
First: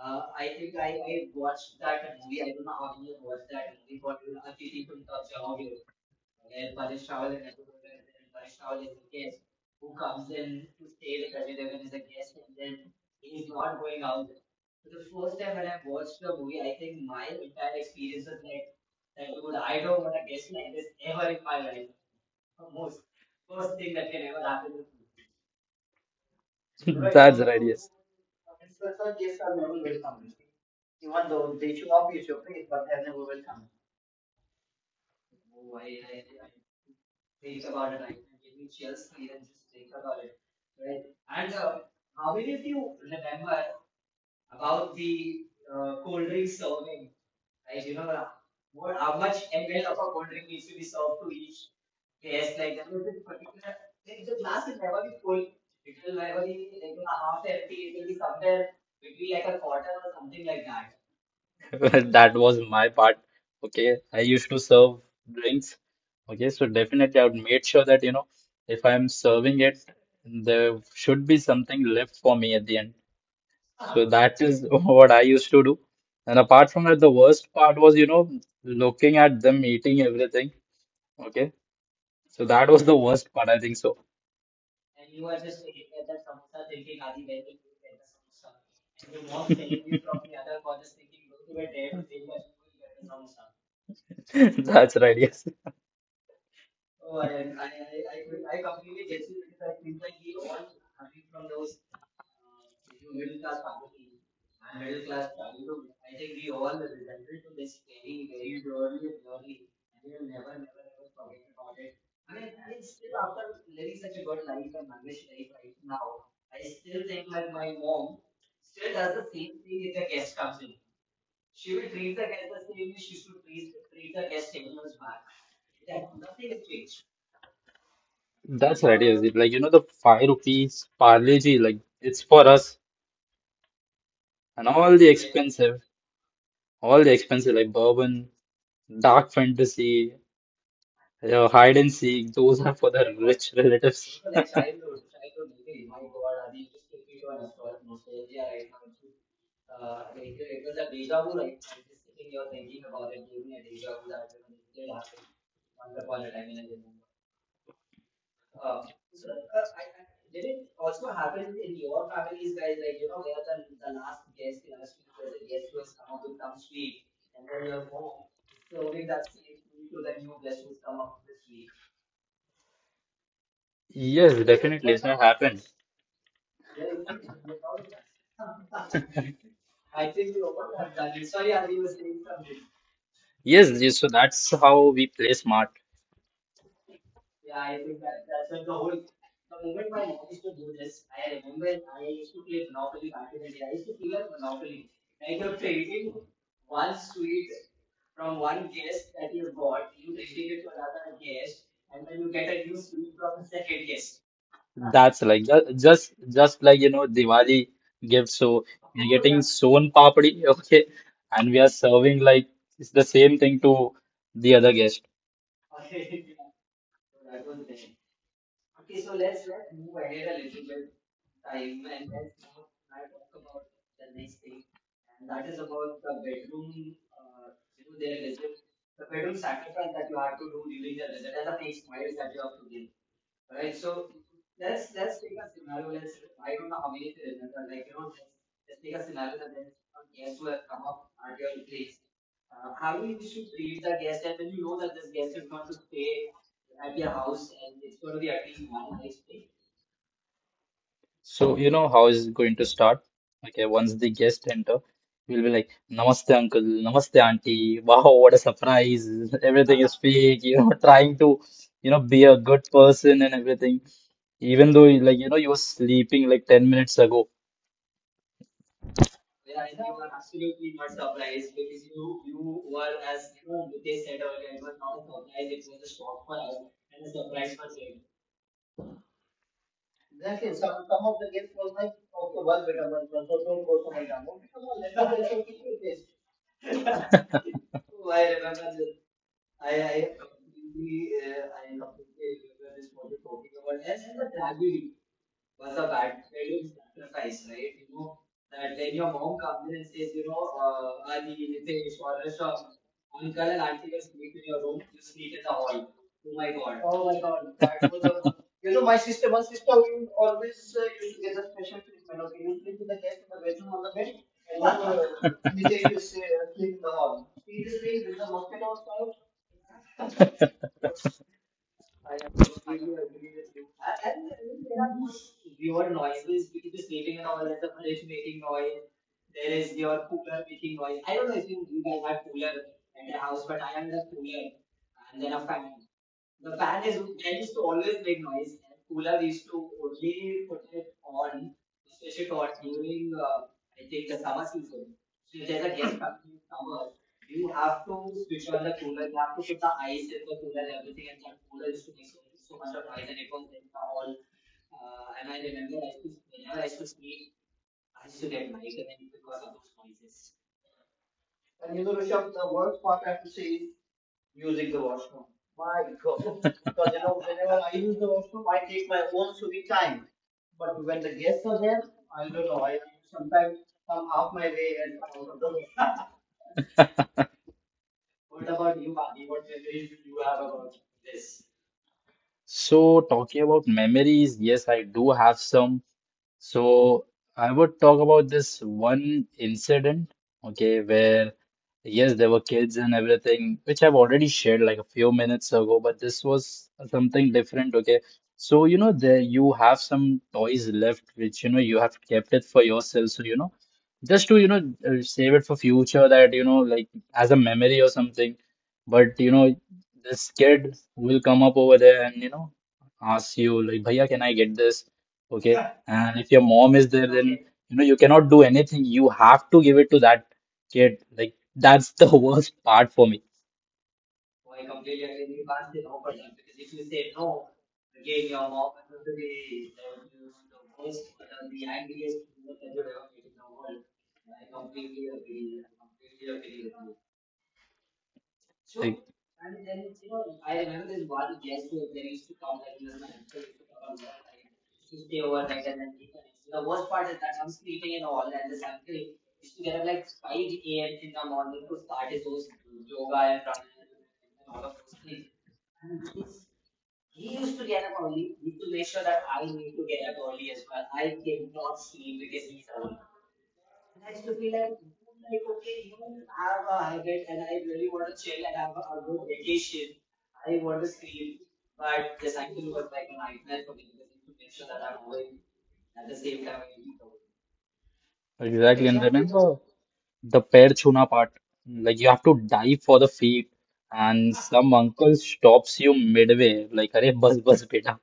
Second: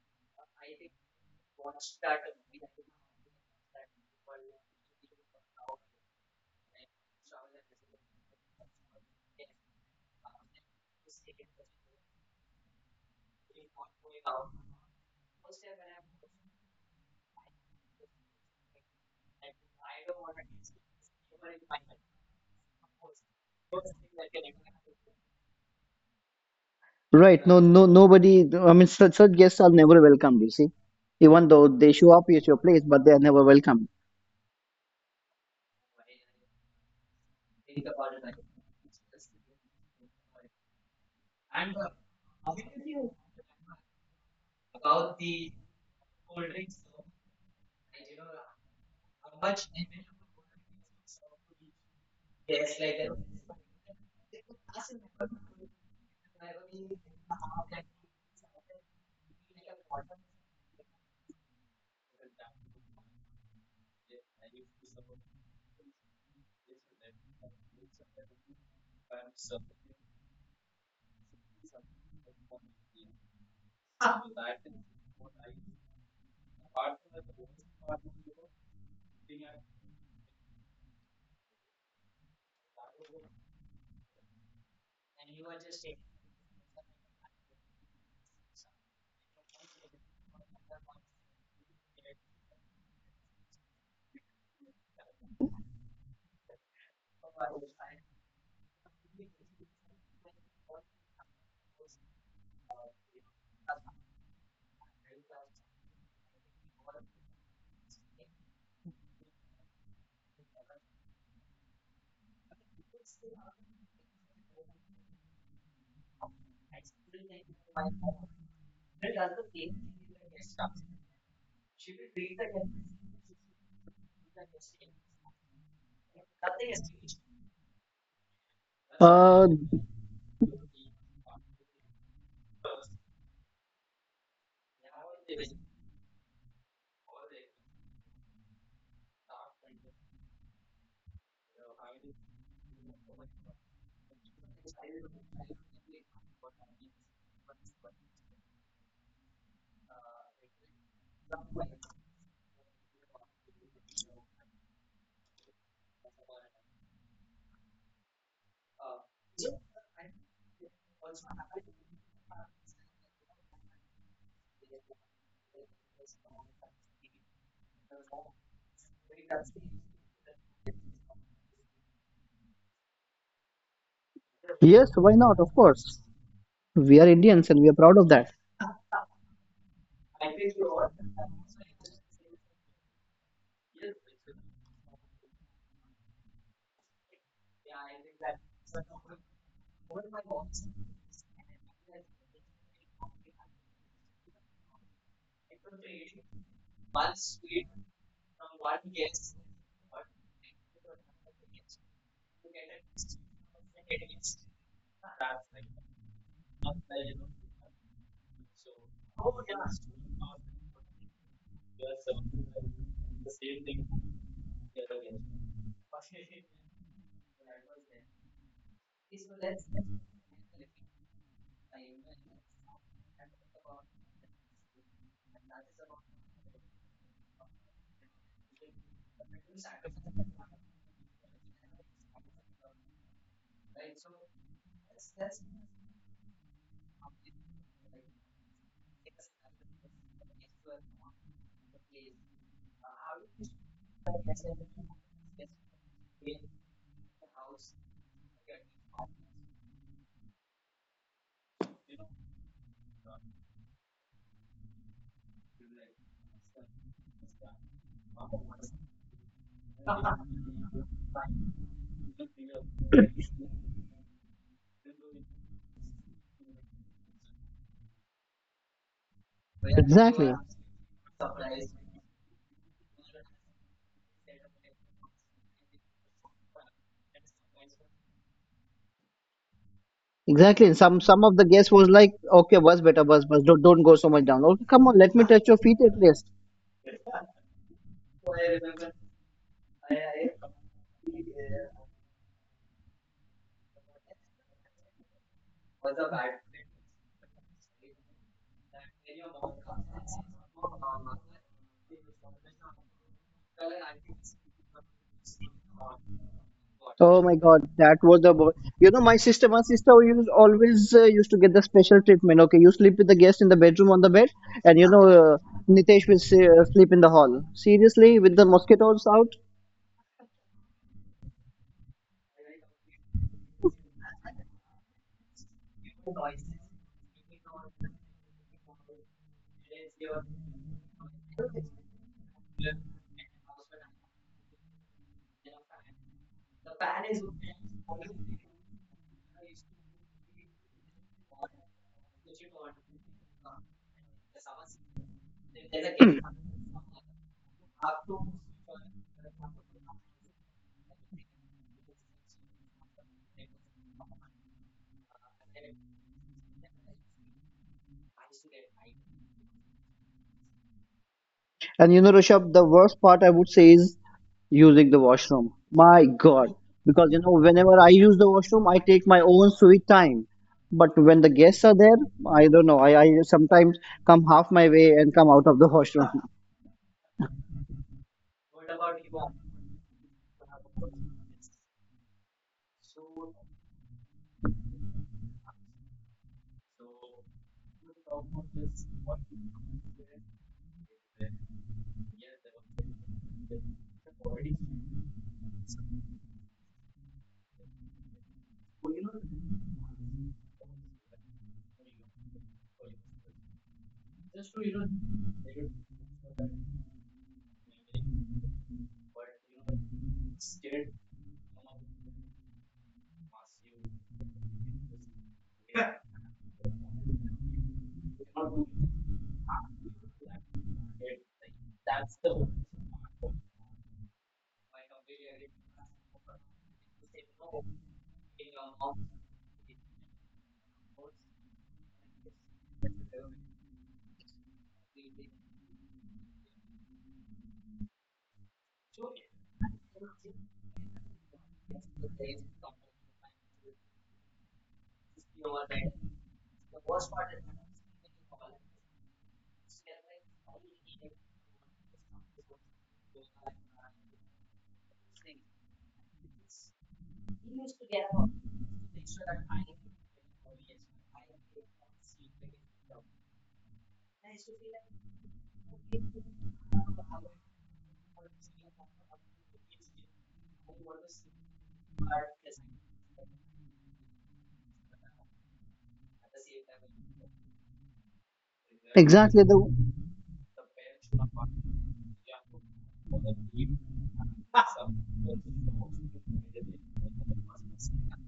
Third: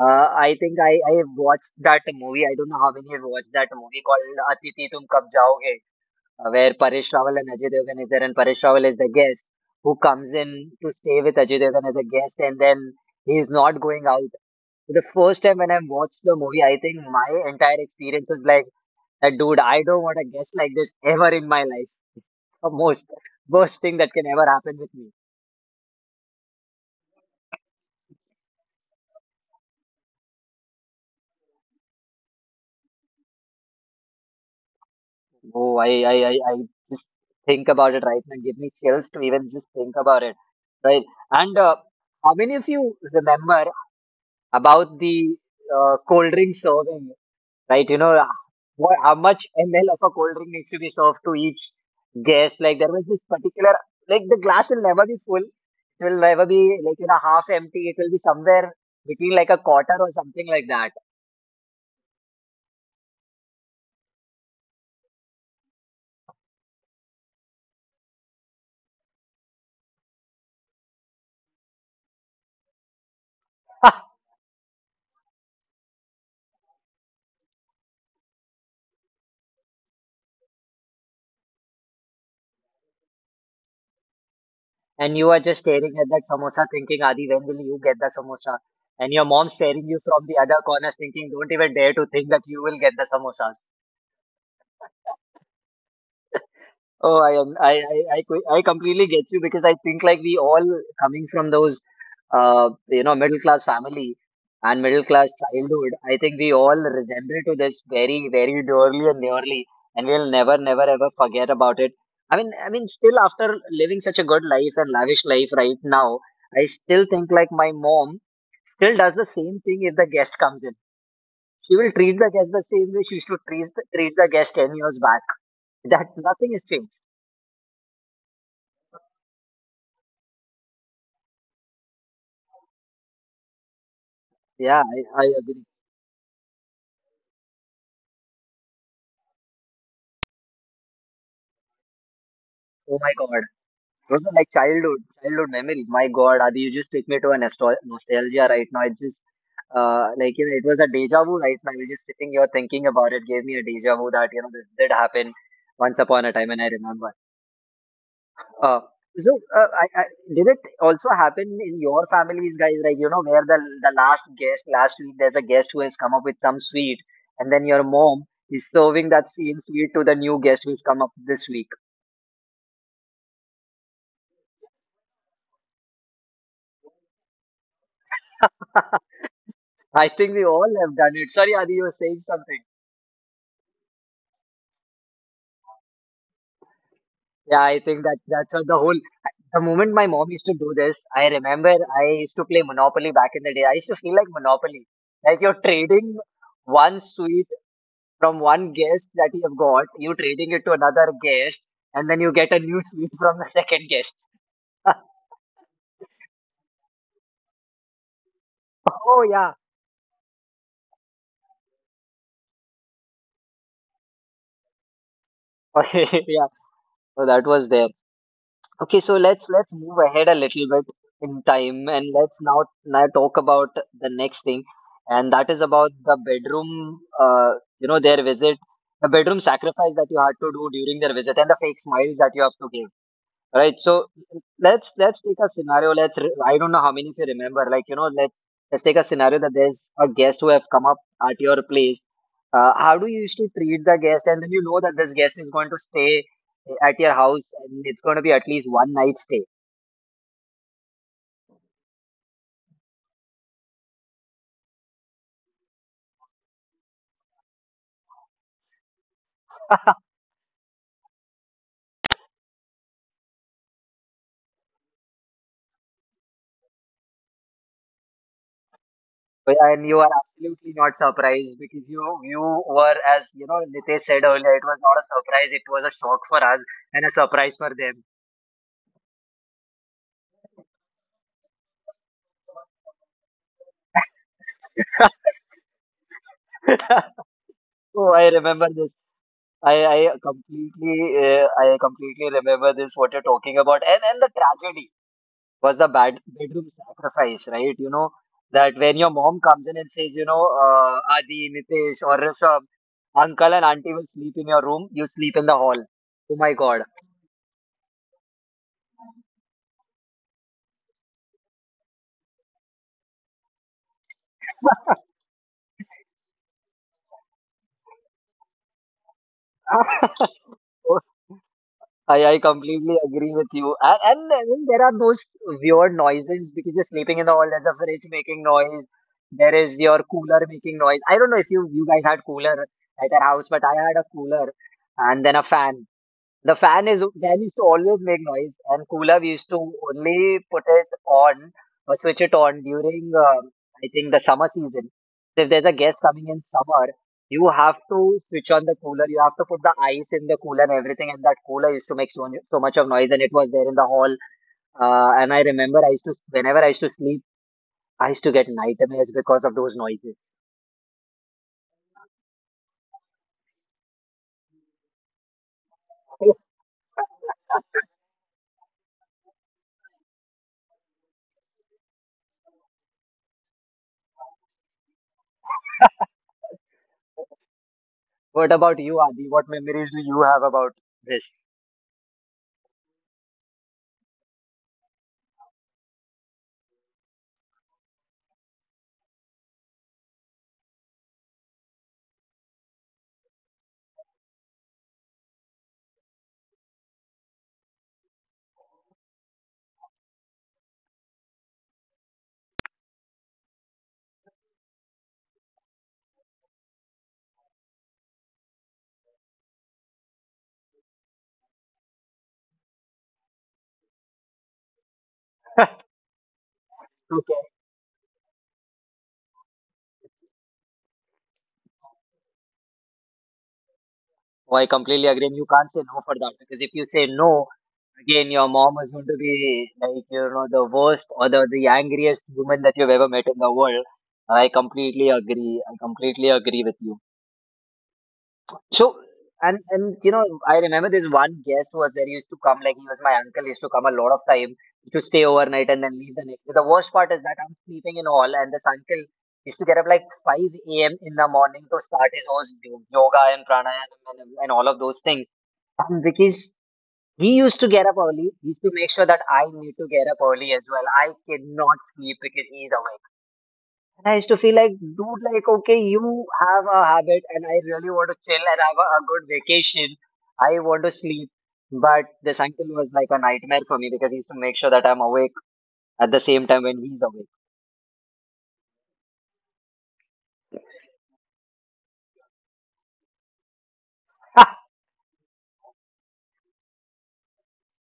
Speaker 1: Uh, I think I I have watched that movie. I don't know how many have watched that movie called Atiti Tum Kab Jaoge. Uh, where Paresh Rawal and Ajay Devgn is there, and Paresh Rawal is the guest who comes in to stay with Ajay Devgn as a guest, and then he is not going out. The first time when I watched the movie, I think my entire experience was like that. Dude, I don't want a guest like this ever in my life. The most worst thing that can ever happen with me.
Speaker 2: That's
Speaker 3: Right. No,
Speaker 2: right.
Speaker 3: no,
Speaker 2: Yes.
Speaker 3: nobody. I mean, such, such guests are never welcomed, you see. Even though they show up at your place, but they are never welcome.
Speaker 1: Oh, I, I, I, I just think about it right now. Give me chills to even just think about it, right? And uh, how many of you remember about the uh, cold drink serving right? You know, uh, what, how much ml of a cold drink needs to be served to each guest? Like there was this particular, like the glass will never be full. It will never be like, you know, half empty. It will be somewhere between like a quarter or something like that.
Speaker 2: That was my part. Okay, I used to serve drinks. Okay, so definitely I would make sure that, you know, if I'm serving it, there should be something left for me at the end. So that is what I used to do. And apart from that, the worst part was, you know, looking at them eating everything. Okay. So that was the worst part, I think so.
Speaker 1: And you are just staring at that samosa thinking, Adi, when will you get the samosa? And your mom staring you from the other corners thinking, don't even dare to think that you will get the samosas.
Speaker 2: That's right, yes.
Speaker 1: Oh, I am. I, I, I, qu- I completely get you because I think like we all coming from those, uh, you know, middle class family and middle class childhood. I think we all resemble to this very, very dearly and nearly, and we'll never, never, ever forget about it. I mean, I mean, still after living such a good life and lavish life right now, I still think like my mom still does the same thing if the guest comes in. She will treat the guest the same way she used to treat the, treat the guest ten years back. That nothing has changed.
Speaker 2: That's right, yes.
Speaker 3: Uh,
Speaker 2: Like, you know, the five rupees Parle G, like it's for us. And
Speaker 1: Yeah,
Speaker 2: all the
Speaker 1: I, I agree.
Speaker 2: expensive, all the expensive, like bourbon, dark fantasy, uh, hide and seek, those are for
Speaker 1: Oh
Speaker 2: the
Speaker 1: my God.
Speaker 2: rich relatives.
Speaker 1: Those are like childhood, childhood memories. My God, Adi, you just took me to a nostal nostalgia right now. It just, uh, like, you know, it was a deja vu right now. You're just sitting here thinking about it, gave me a deja vu that, you know, this did happen once upon a time, and I remember. Uh, so, uh, I, I, did it also happen in your families, guys? Like, you know, where the the last guest last week, there's a guest who has come up with some sweet, and then your mom is serving that same sweet to the new guest who's come up this week.
Speaker 2: Yes,
Speaker 3: yes, why
Speaker 2: definitely. It
Speaker 3: not?
Speaker 2: not
Speaker 3: Of
Speaker 2: happened.
Speaker 3: course. We are Indians and we are proud of that.
Speaker 1: I think we all have done it. Sorry, Adi, you were saying something.
Speaker 2: Yes, yes, so that's how we play smart.
Speaker 1: Yeah, I think that that's what the whole. The moment my mom used to do this, I remember I used to play Monopoly back in the day. I used to feel like Monopoly, like you're trading one sweet from one guest that you have got, you trading it to another guest, and then you get a new sweet from the second guest.
Speaker 2: That's like ju- just just like you know Diwali gives. So we're
Speaker 1: Oh
Speaker 2: getting
Speaker 1: yeah.
Speaker 2: sown papdi, okay, and we are serving like it's the same thing to the other guest.
Speaker 1: Okay, yeah. So that was there. Okay, so let's let's move ahead a little bit in time and let's now now talk about the next thing, and that is about the bedroom, uh, you know, their visit, the bedroom sacrifice that you had to do during their visit and the fake smiles that you have to give. Right. So let's let's take a scenario. Let's re- I don't know how many if you remember. Like you know, let's let's take a scenario that there's a guest who have come up at your place. Uh, how do you used to treat the guest, and then you know that this guest is going to stay at your house, and it's going to be at least one night stay.
Speaker 2: So you know how is it going to start? Okay, once the guest enter, we'll be like, "Namaste, uncle. Namaste, auntie. Wow, what a surprise!" Everything is fake. You know, trying to, you know, be a good person and everything. Even though, like, you know, you were sleeping like ten minutes ago.
Speaker 1: But- And
Speaker 3: Exactly.
Speaker 1: you are absolutely not surprised because you you were as you know Nitesh said earlier, it was not a surprise. It was a shock for us and a surprise for them.
Speaker 3: Exactly. And some some of the guests was like, okay, bus better, bus, bus. Don't don't go so much down. Okay, come on, let me touch your feet at least.
Speaker 1: Oh, I remember this. I, I completely uh, I completely remember this what you're talking about and and the tragedy was the bad bedroom sacrifice right you know that when your mom comes in and says you know uh, Adi Nitesh or Rishabh uncle and auntie will sleep in your room you sleep in the hall oh my god
Speaker 3: Oh my God, that was the bo- you know my sister, my sister used always uh, used to get the special treatment. Okay, you sleep with the guest in the bedroom on the bed, and you know uh, Nitesh will s- uh, sleep in the hall. Seriously, with the mosquitoes out.
Speaker 1: I, I completely agree with you. And, and then there are those weird noises because you're sleeping in the hall, there's a fridge making noise, there is your cooler making noise. I don't know if you, you guys had cooler at your house, but I had a cooler and then a fan. The fan is fan used to always make noise, and cooler we used to only put it on or switch it on during um I think the summer season. So if there's a guest coming in summer, you have to switch on the cooler. You have to put the ice in the cooler and everything, and that cooler used to make so, so much of noise, and it was there in the hall. Uh, and I remember I used to whenever I used to sleep, I used to get nightmares because of those noises.
Speaker 3: And you know, Rishabh, the worst part I would say is using the washroom. My God. Because, you know, whenever I use the washroom, I take my own sweet time. But when the guests are there, I don't know. I, I sometimes come half my way and come out of the washroom.
Speaker 1: What about you, Adi? What memories do you have about this?
Speaker 2: So talking about memories, yes, I do have some. So I would talk about this one incident, okay, where yes, there were kids and everything, which I've already shared like a few minutes ago, but this was something different, okay. So you know, there you have some toys left, which you know you have kept it for yourself, so you know, just to you know uh, save it for future, that you know like as a memory or something. But you know, this kid will come up over there and you know ask you like, "Bhaiya, can I get this?" Okay. And if your mom is there, then you know you cannot do anything. You have to give it to that kid. Like that's the worst part for me.
Speaker 1: Oh, I completely agree. And you can't say no for that because if you say no, again, your mom is going to be like, you know, the worst or the, the angriest woman that you've ever met in the world. I completely agree. I completely agree with you. So,
Speaker 2: Like
Speaker 1: and, and you know, I remember this one guest who was there, he used to come, like, he was my uncle, he used to come a lot of time to stay overnight and then leave the next day. The worst part is that I'm sleeping in all, and this uncle used to get up like five a m in the morning to start his own yo- yoga and pranayama and, and all of those things um, because he used to get up early. He used to make sure that I need to get up early as well. I cannot sleep because he's awake. And I used to feel like, dude, like, okay, you have a habit and I really want to chill and have a, a good vacation. I want to sleep. But this uncle was like a nightmare for me because he used to make sure that I'm awake at the same time when he's awake.
Speaker 2: exactly. And
Speaker 3: Exactly
Speaker 2: remember
Speaker 3: the
Speaker 2: the the pair chuna part. Like you have to dive for the feet, and some uncle stops you midway. Like, "Arey bus bus beta."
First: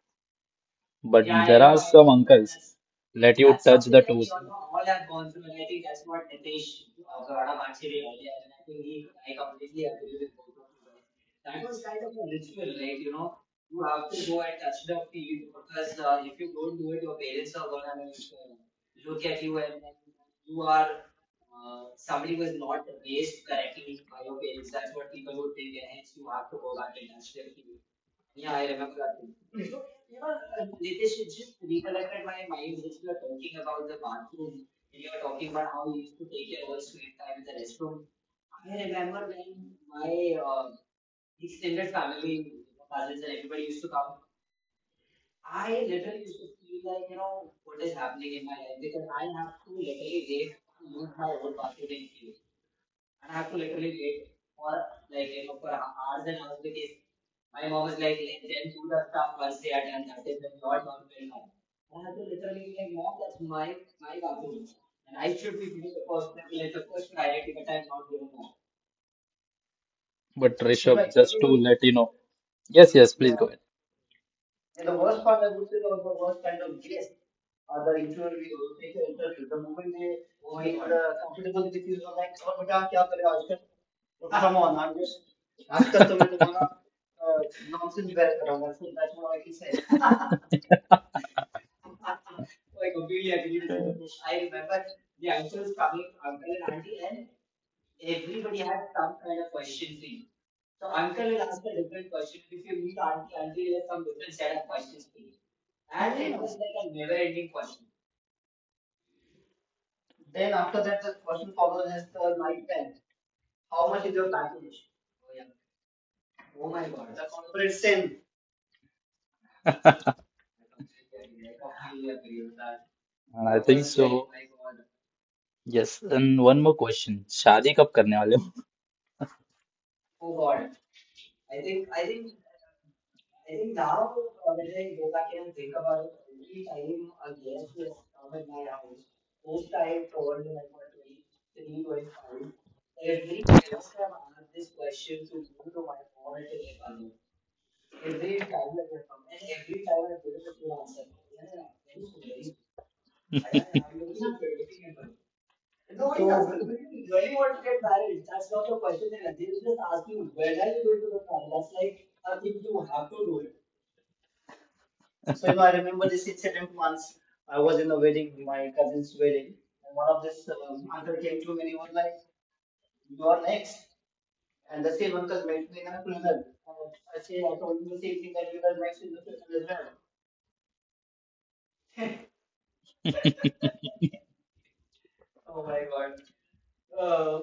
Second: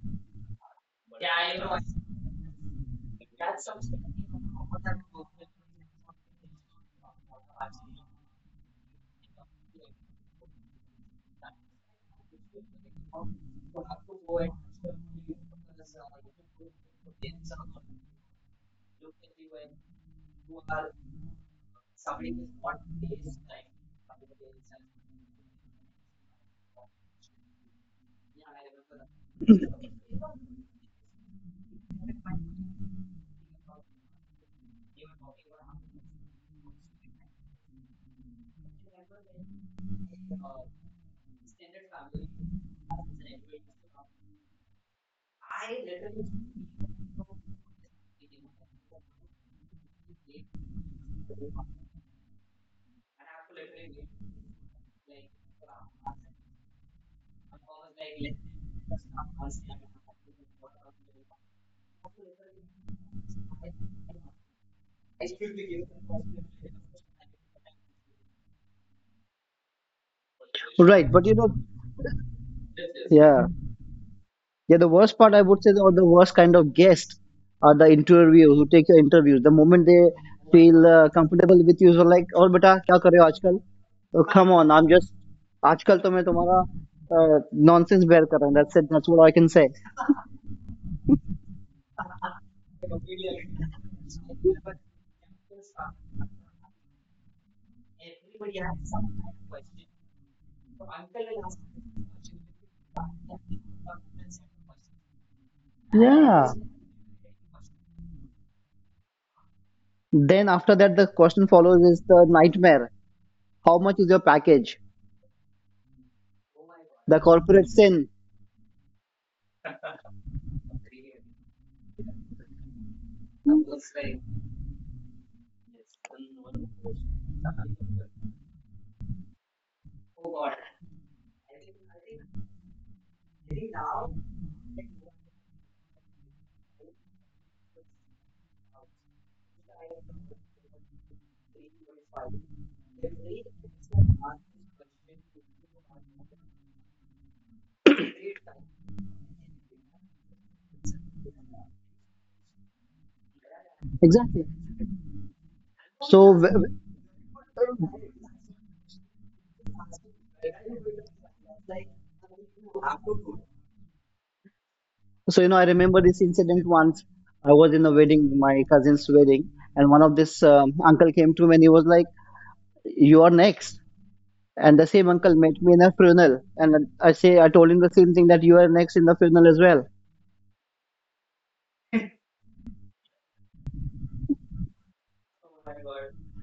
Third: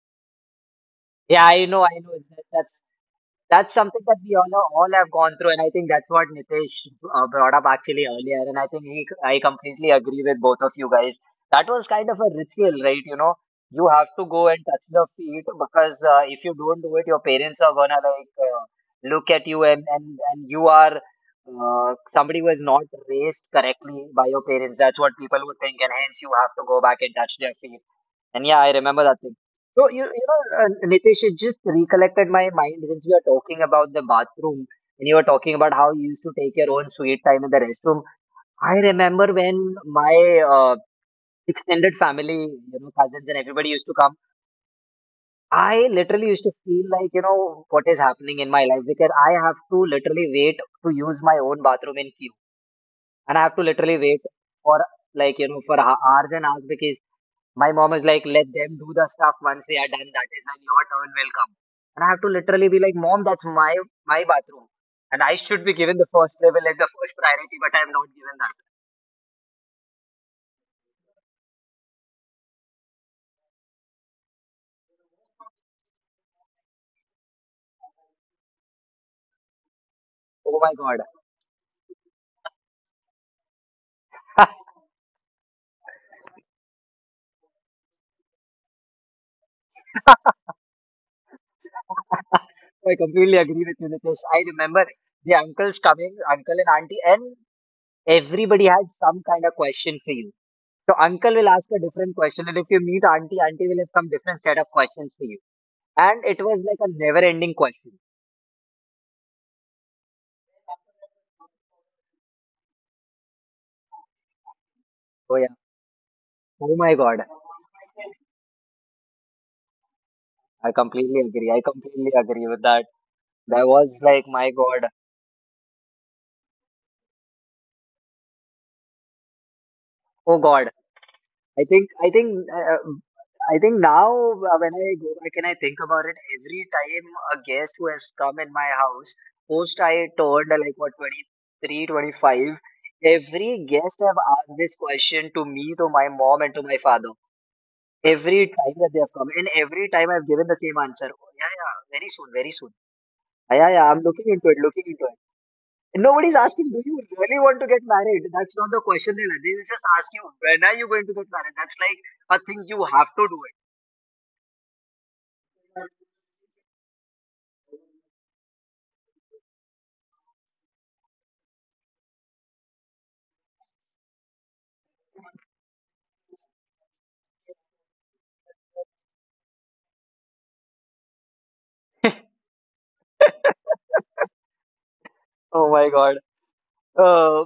Speaker 2: But
Speaker 1: Yeah,
Speaker 2: there
Speaker 1: I
Speaker 2: are
Speaker 1: know, I
Speaker 2: some
Speaker 1: know.
Speaker 2: uncles. Let
Speaker 1: That's something that we all all have gone through, and I think that's what Nitesh uh, brought up actually earlier. And I think he, I completely agree with both of you guys. That was kind of a ritual, right? You know, you have to go and touch the feet because uh, if you don't do it, your parents are gonna like uh, look at you, and and and you are uh, somebody who is not raised correctly by your parents. That's what people would think, and hence you have to go back and touch their feet. And yeah, I remember that thing. So you you know, uh, Nitish, it just recollected my mind since we are talking about the bathroom and you were talking about how you used to take your own sweet time in the restroom. I remember when my uh, extended family, you know, cousins and everybody used to come. I literally used to feel like, you know, what is happening in my life because I have to literally wait to use my own bathroom in queue, and I have to literally wait for like you know for ho- hours and hours because my mom is like, let them do the stuff once they are done. That is when your turn will come. And I have to literally be like, mom, that's my my bathroom, and I should be given the first privilege, the first priority, but I am not given that.
Speaker 2: But So
Speaker 3: right. But, you know,
Speaker 2: let You know, yes, yes, please, yeah, go
Speaker 3: yeah.
Speaker 2: ahead.
Speaker 3: Yeah, the worst part I would say, or the worst kind of guest are the interviewers who take your interviews. The moment they
Speaker 1: Oh my
Speaker 3: feel
Speaker 1: god.
Speaker 3: uh, comfortable with you, so like, और बेटा क्या कर रहे हो आजकल? Oh, come on, I'm just आजकल तो मैं तुम्हारा uh, nonsense bear कर रहा हूँ. That's it. That's what I can say.
Speaker 1: I completely agree with you, Nitish. I remember the uncles coming, uncle and auntie, and everybody had some kind of question for you. So uncle will ask a different question, and if you meet auntie, auntie will have some different set of questions for you. And it was like
Speaker 3: Yeah.
Speaker 1: a never-ending question.
Speaker 3: Then after that, the question follows is the nightmare. How much is your package,
Speaker 1: Oh, yeah. Oh my God.
Speaker 3: the corporate sin?
Speaker 1: I completely agree. I completely agree with that.
Speaker 2: And
Speaker 1: That was like, my God.
Speaker 2: yes, and one more question. शादी कब करने वाले हो?
Speaker 1: Oh God. I think, I think, uh, I think now uh, when I go back and I think about it, every time a guest who has come in my house, post I turned uh, like what twenty three, twenty five, every guest have asked this question to me, to my mom, and to my father. Every time that they have come, and every time I've given the same answer. Oh, yeah, yeah, very soon, very soon. Ah, yeah, yeah, I'm looking into it, looking into it.
Speaker 3: Exactly.
Speaker 1: And nobody's asking, do you really
Speaker 3: so
Speaker 1: want to get
Speaker 3: w-
Speaker 1: married? That's not the question they'll ask. They'll just ask you, when are you going to get married? That's like a thing you have to do it.
Speaker 3: so you know, I remember this incident once. I was in a wedding, my cousin's wedding, and one of this um, uncle came to me and he was like, you are next. And the same uncle met me in a funeral and i say I told him the same thing, that you are next in the funeral as well.
Speaker 1: Oh my God. Uh,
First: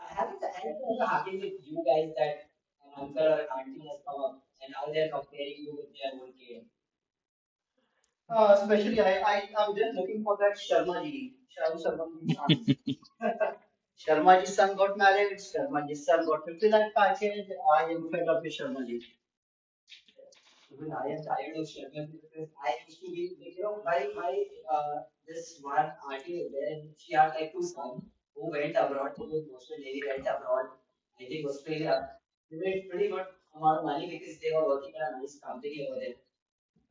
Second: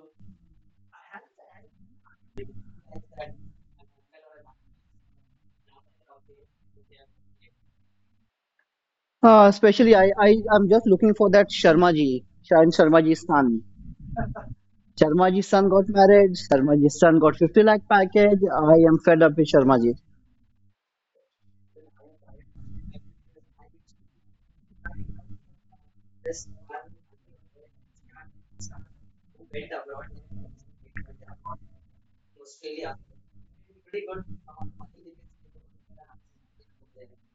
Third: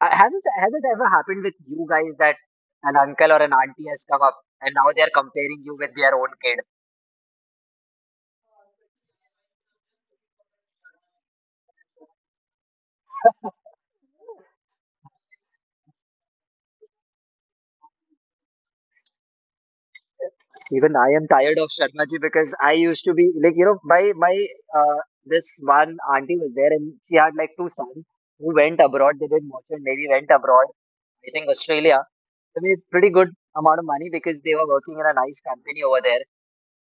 Speaker 1: has it has it ever happened with you guys that an uncle or an auntie has come up and now they're comparing you with their own kid?
Speaker 3: uh, especially i i am just looking for that Sharma ji, shayan Sharma ji's son. Sharmaji's son got married. Sharmaji's son got fifty lakh package. I am fed up with Sharmaji.
Speaker 1: Even I am tired of Sharmaji because I used to be like you know my my uh, this one auntie was there and she had like two sons who went abroad. They did merchant navy, went abroad. I think Australia, I made pretty good amount of money because they were working in a nice company over there.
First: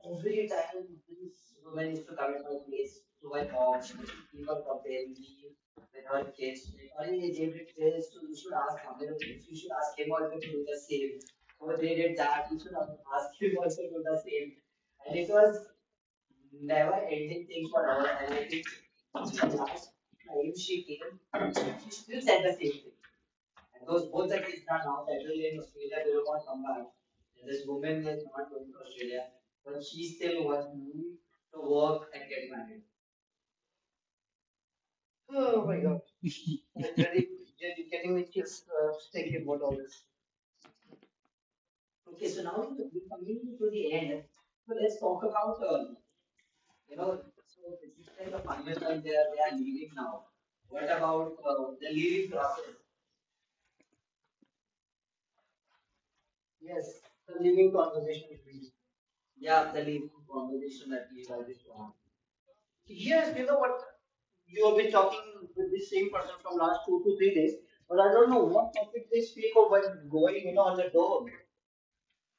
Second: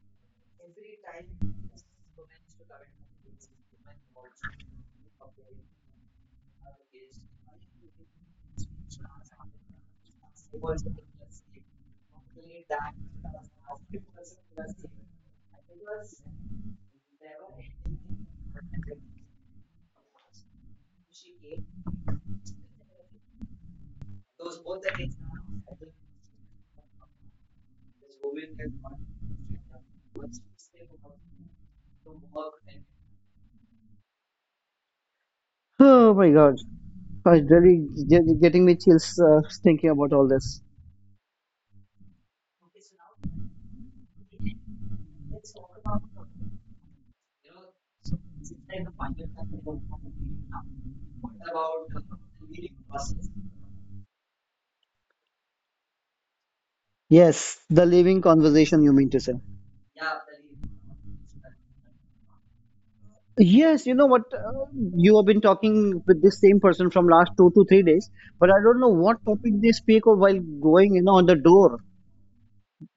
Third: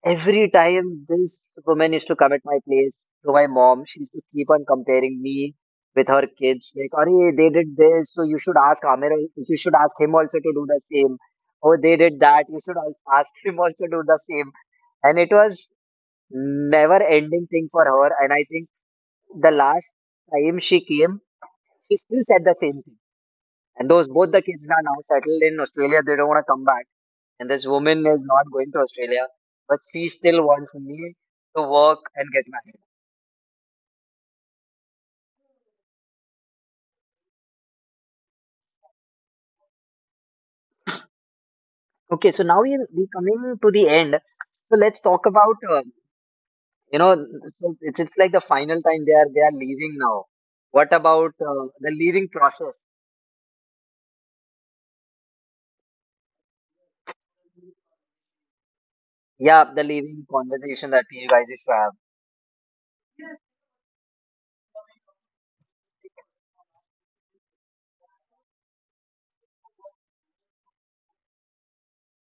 Speaker 1: Every time this woman used to come at my place to my mom, she used to keep on comparing me with her kids. Like, oh, they did this, so you should ask Amir, al- you should ask him also to do the same. Oh, they did that, you should al- ask him also to do the same. And it was never ending thing for her. And I think the last time she came, she still said the same thing. And those both the kids are now settled in Australia. They don't want to come back, and this woman is not going to Australia, but she still wants me to work and get married.
Speaker 3: Oh my God. It's really ge- getting me chills uh, thinking about all this.
Speaker 1: Okay, so now we're we coming to the end. So let's talk about uh, you know so it's it's like the final time they are they are leaving now. What about uh, the leaving process?
Speaker 3: Yes, the living conversation you mean to say.
Speaker 1: Yeah, the leaving conversation that you guys used to have.
Speaker 3: Yes, you know what? Uh, you have been talking with this same person from last two to three days, but I don't know what topic they speak of while going, you know, on the door.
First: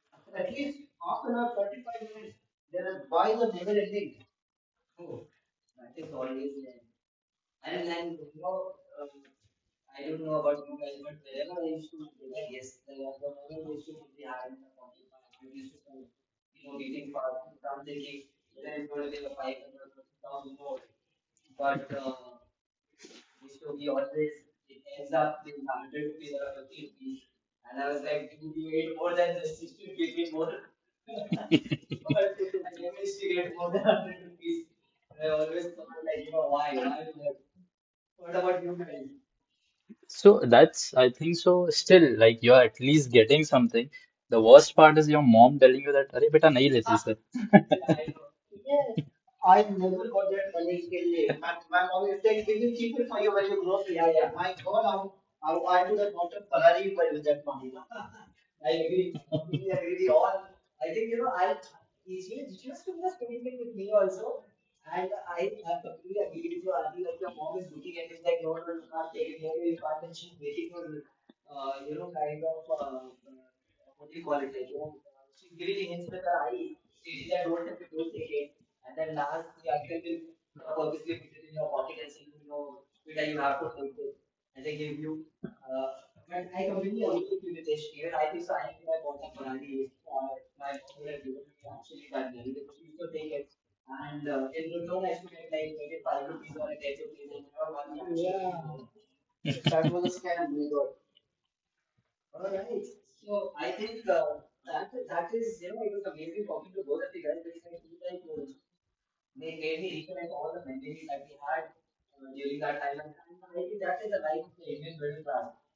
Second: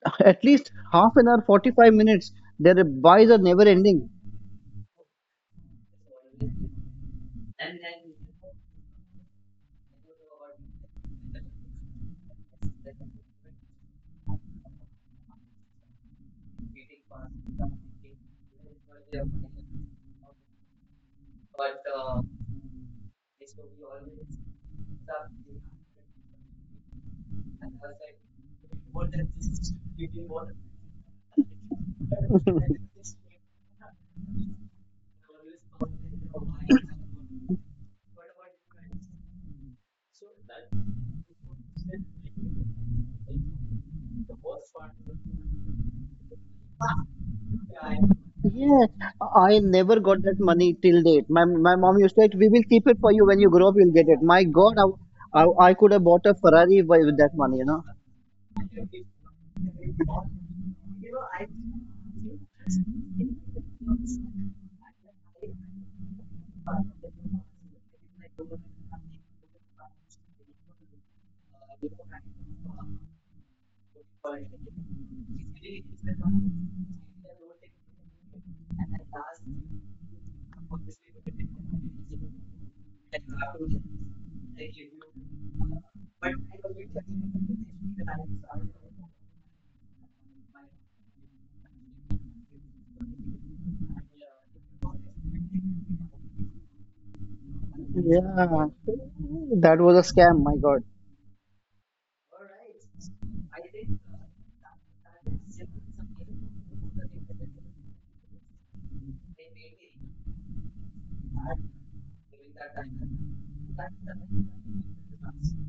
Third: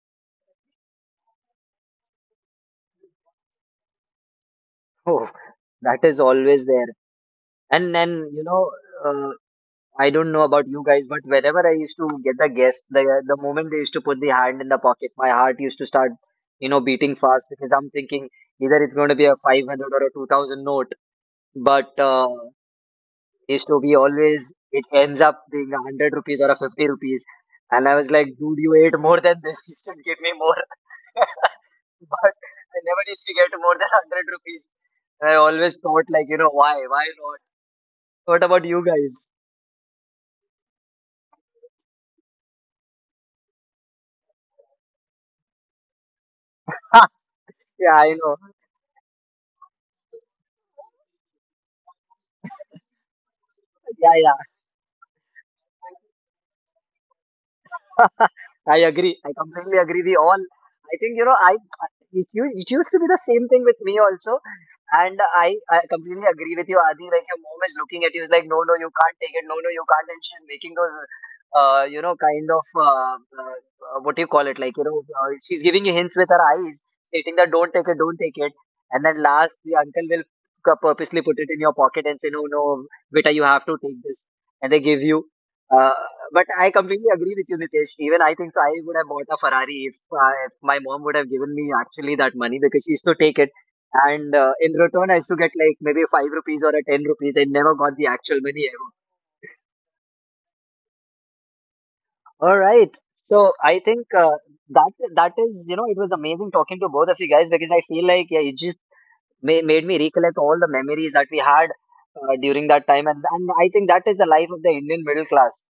Speaker 3: At least half an hour, forty-five minutes. Their buys are never ending.
Speaker 1: Oh, that is always there. And then you know uh, I don't know about you guys, but whenever I used to get the guest, the the moment they used to put the hand in the pocket, my heart used to start, you know, beating fast because I'm thinking either it's going to be a five hundred or a two thousand note, but uh, used to be always it ends up being a hundred rupees or a fifty rupees, and I was like, dude, you ate more than this, you should give me more, but I never used to get more than hundred rupees. I always thought like, you know, why, why not? What about you guys?
Speaker 2: So that's, I think so, still like you're at least getting something. The worst part is your mom telling you that, अरे बेटा नहीं लेती sir.
Speaker 1: Yeah, I know.
Speaker 3: Yeah, I never got that money till date. My my mom used to say, we will keep it for you when you grow up, you'll
Speaker 1: Yeah,
Speaker 3: get
Speaker 1: yeah.
Speaker 3: it. My God, I, I, I could have bought a Ferrari by, with that money, you know.
Speaker 1: I agree. I completely agree. We all, I think, you know, I it used, it used to be the same thing with me also. And I, I completely agree with you, Adi. Like your mom is looking at you, is like, no, no, you can't take it. No, no, you can't. And she's making those, uh, you know, kind of, uh, uh, uh, what do you call it? Like, you know, uh, she's giving you hints with her eyes, stating that don't take it, don't take it. And then last, the uncle will cu- purposely put it in your pocket and say, no, no, beta, you have to take this. And they give you. Uh, but I completely agree with you, Nitesh. Even I think so. I would have bought a Ferrari if, uh, if my mom would have given me actually that money because she used to take it. And uh, in return, I used to get like maybe five rupees or a ten rupees. I never got the actual
Speaker 3: Yeah,
Speaker 1: money ever.
Speaker 3: that was a scam. My God,
Speaker 1: All right. So I think uh, that that is, you know, it was amazing talking to both of you guys because I feel like yeah, it just ma made me recollect all the memories that we had uh, during that time. And, and I think that is the life of the Indian middle class.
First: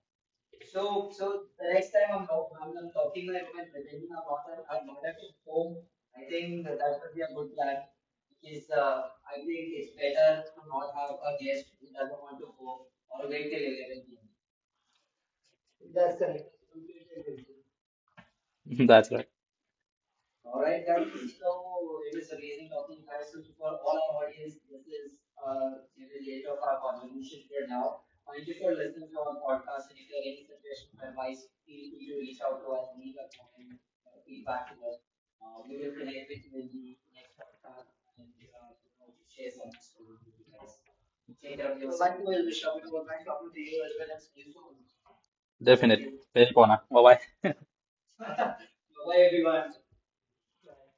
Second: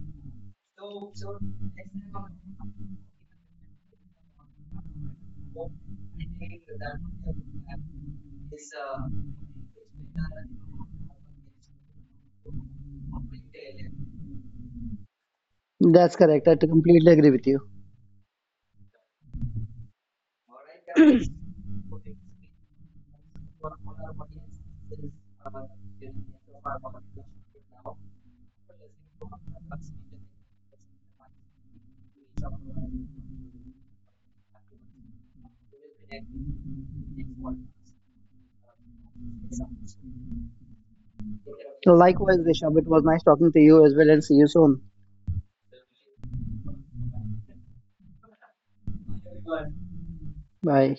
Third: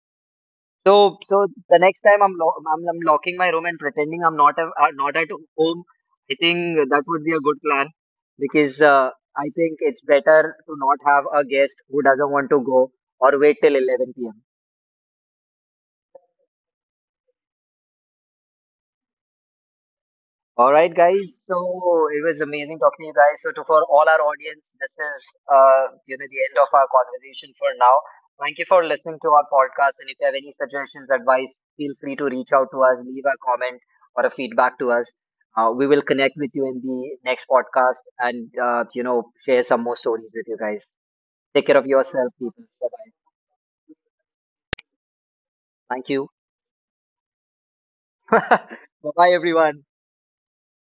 Speaker 1: So, so the next time I'm, lo- I'm I'm locking my room and pretending I'm not a, uh, not at home. I think that would be a good plan because uh, I think it's better to not have a guest who doesn't want to go or wait till eleven p m.
Speaker 3: that's correct. I completely agree with you.
Speaker 2: That's right.
Speaker 1: All right, guys. So it was amazing talking to you guys. So to for all our audience, this is uh, you know the end of our conversation for now. Thank you for listening to our podcast. And if you have any suggestions, advice, feel free to reach out to us, leave a comment or a feedback to us. Uh, we will connect with you in the next podcast and uh, you know share some more stories with you guys. Take care of yourself,
Speaker 3: Likewise,
Speaker 1: people.
Speaker 3: Rishabh, it
Speaker 1: Bye
Speaker 3: was
Speaker 1: bye.
Speaker 3: nice talking to you as well, and see you soon.
Speaker 1: Thank
Speaker 2: Definitely.
Speaker 1: you.
Speaker 2: तेरी कौन Bye bye.
Speaker 1: Bye bye, everyone.
Speaker 3: Bye.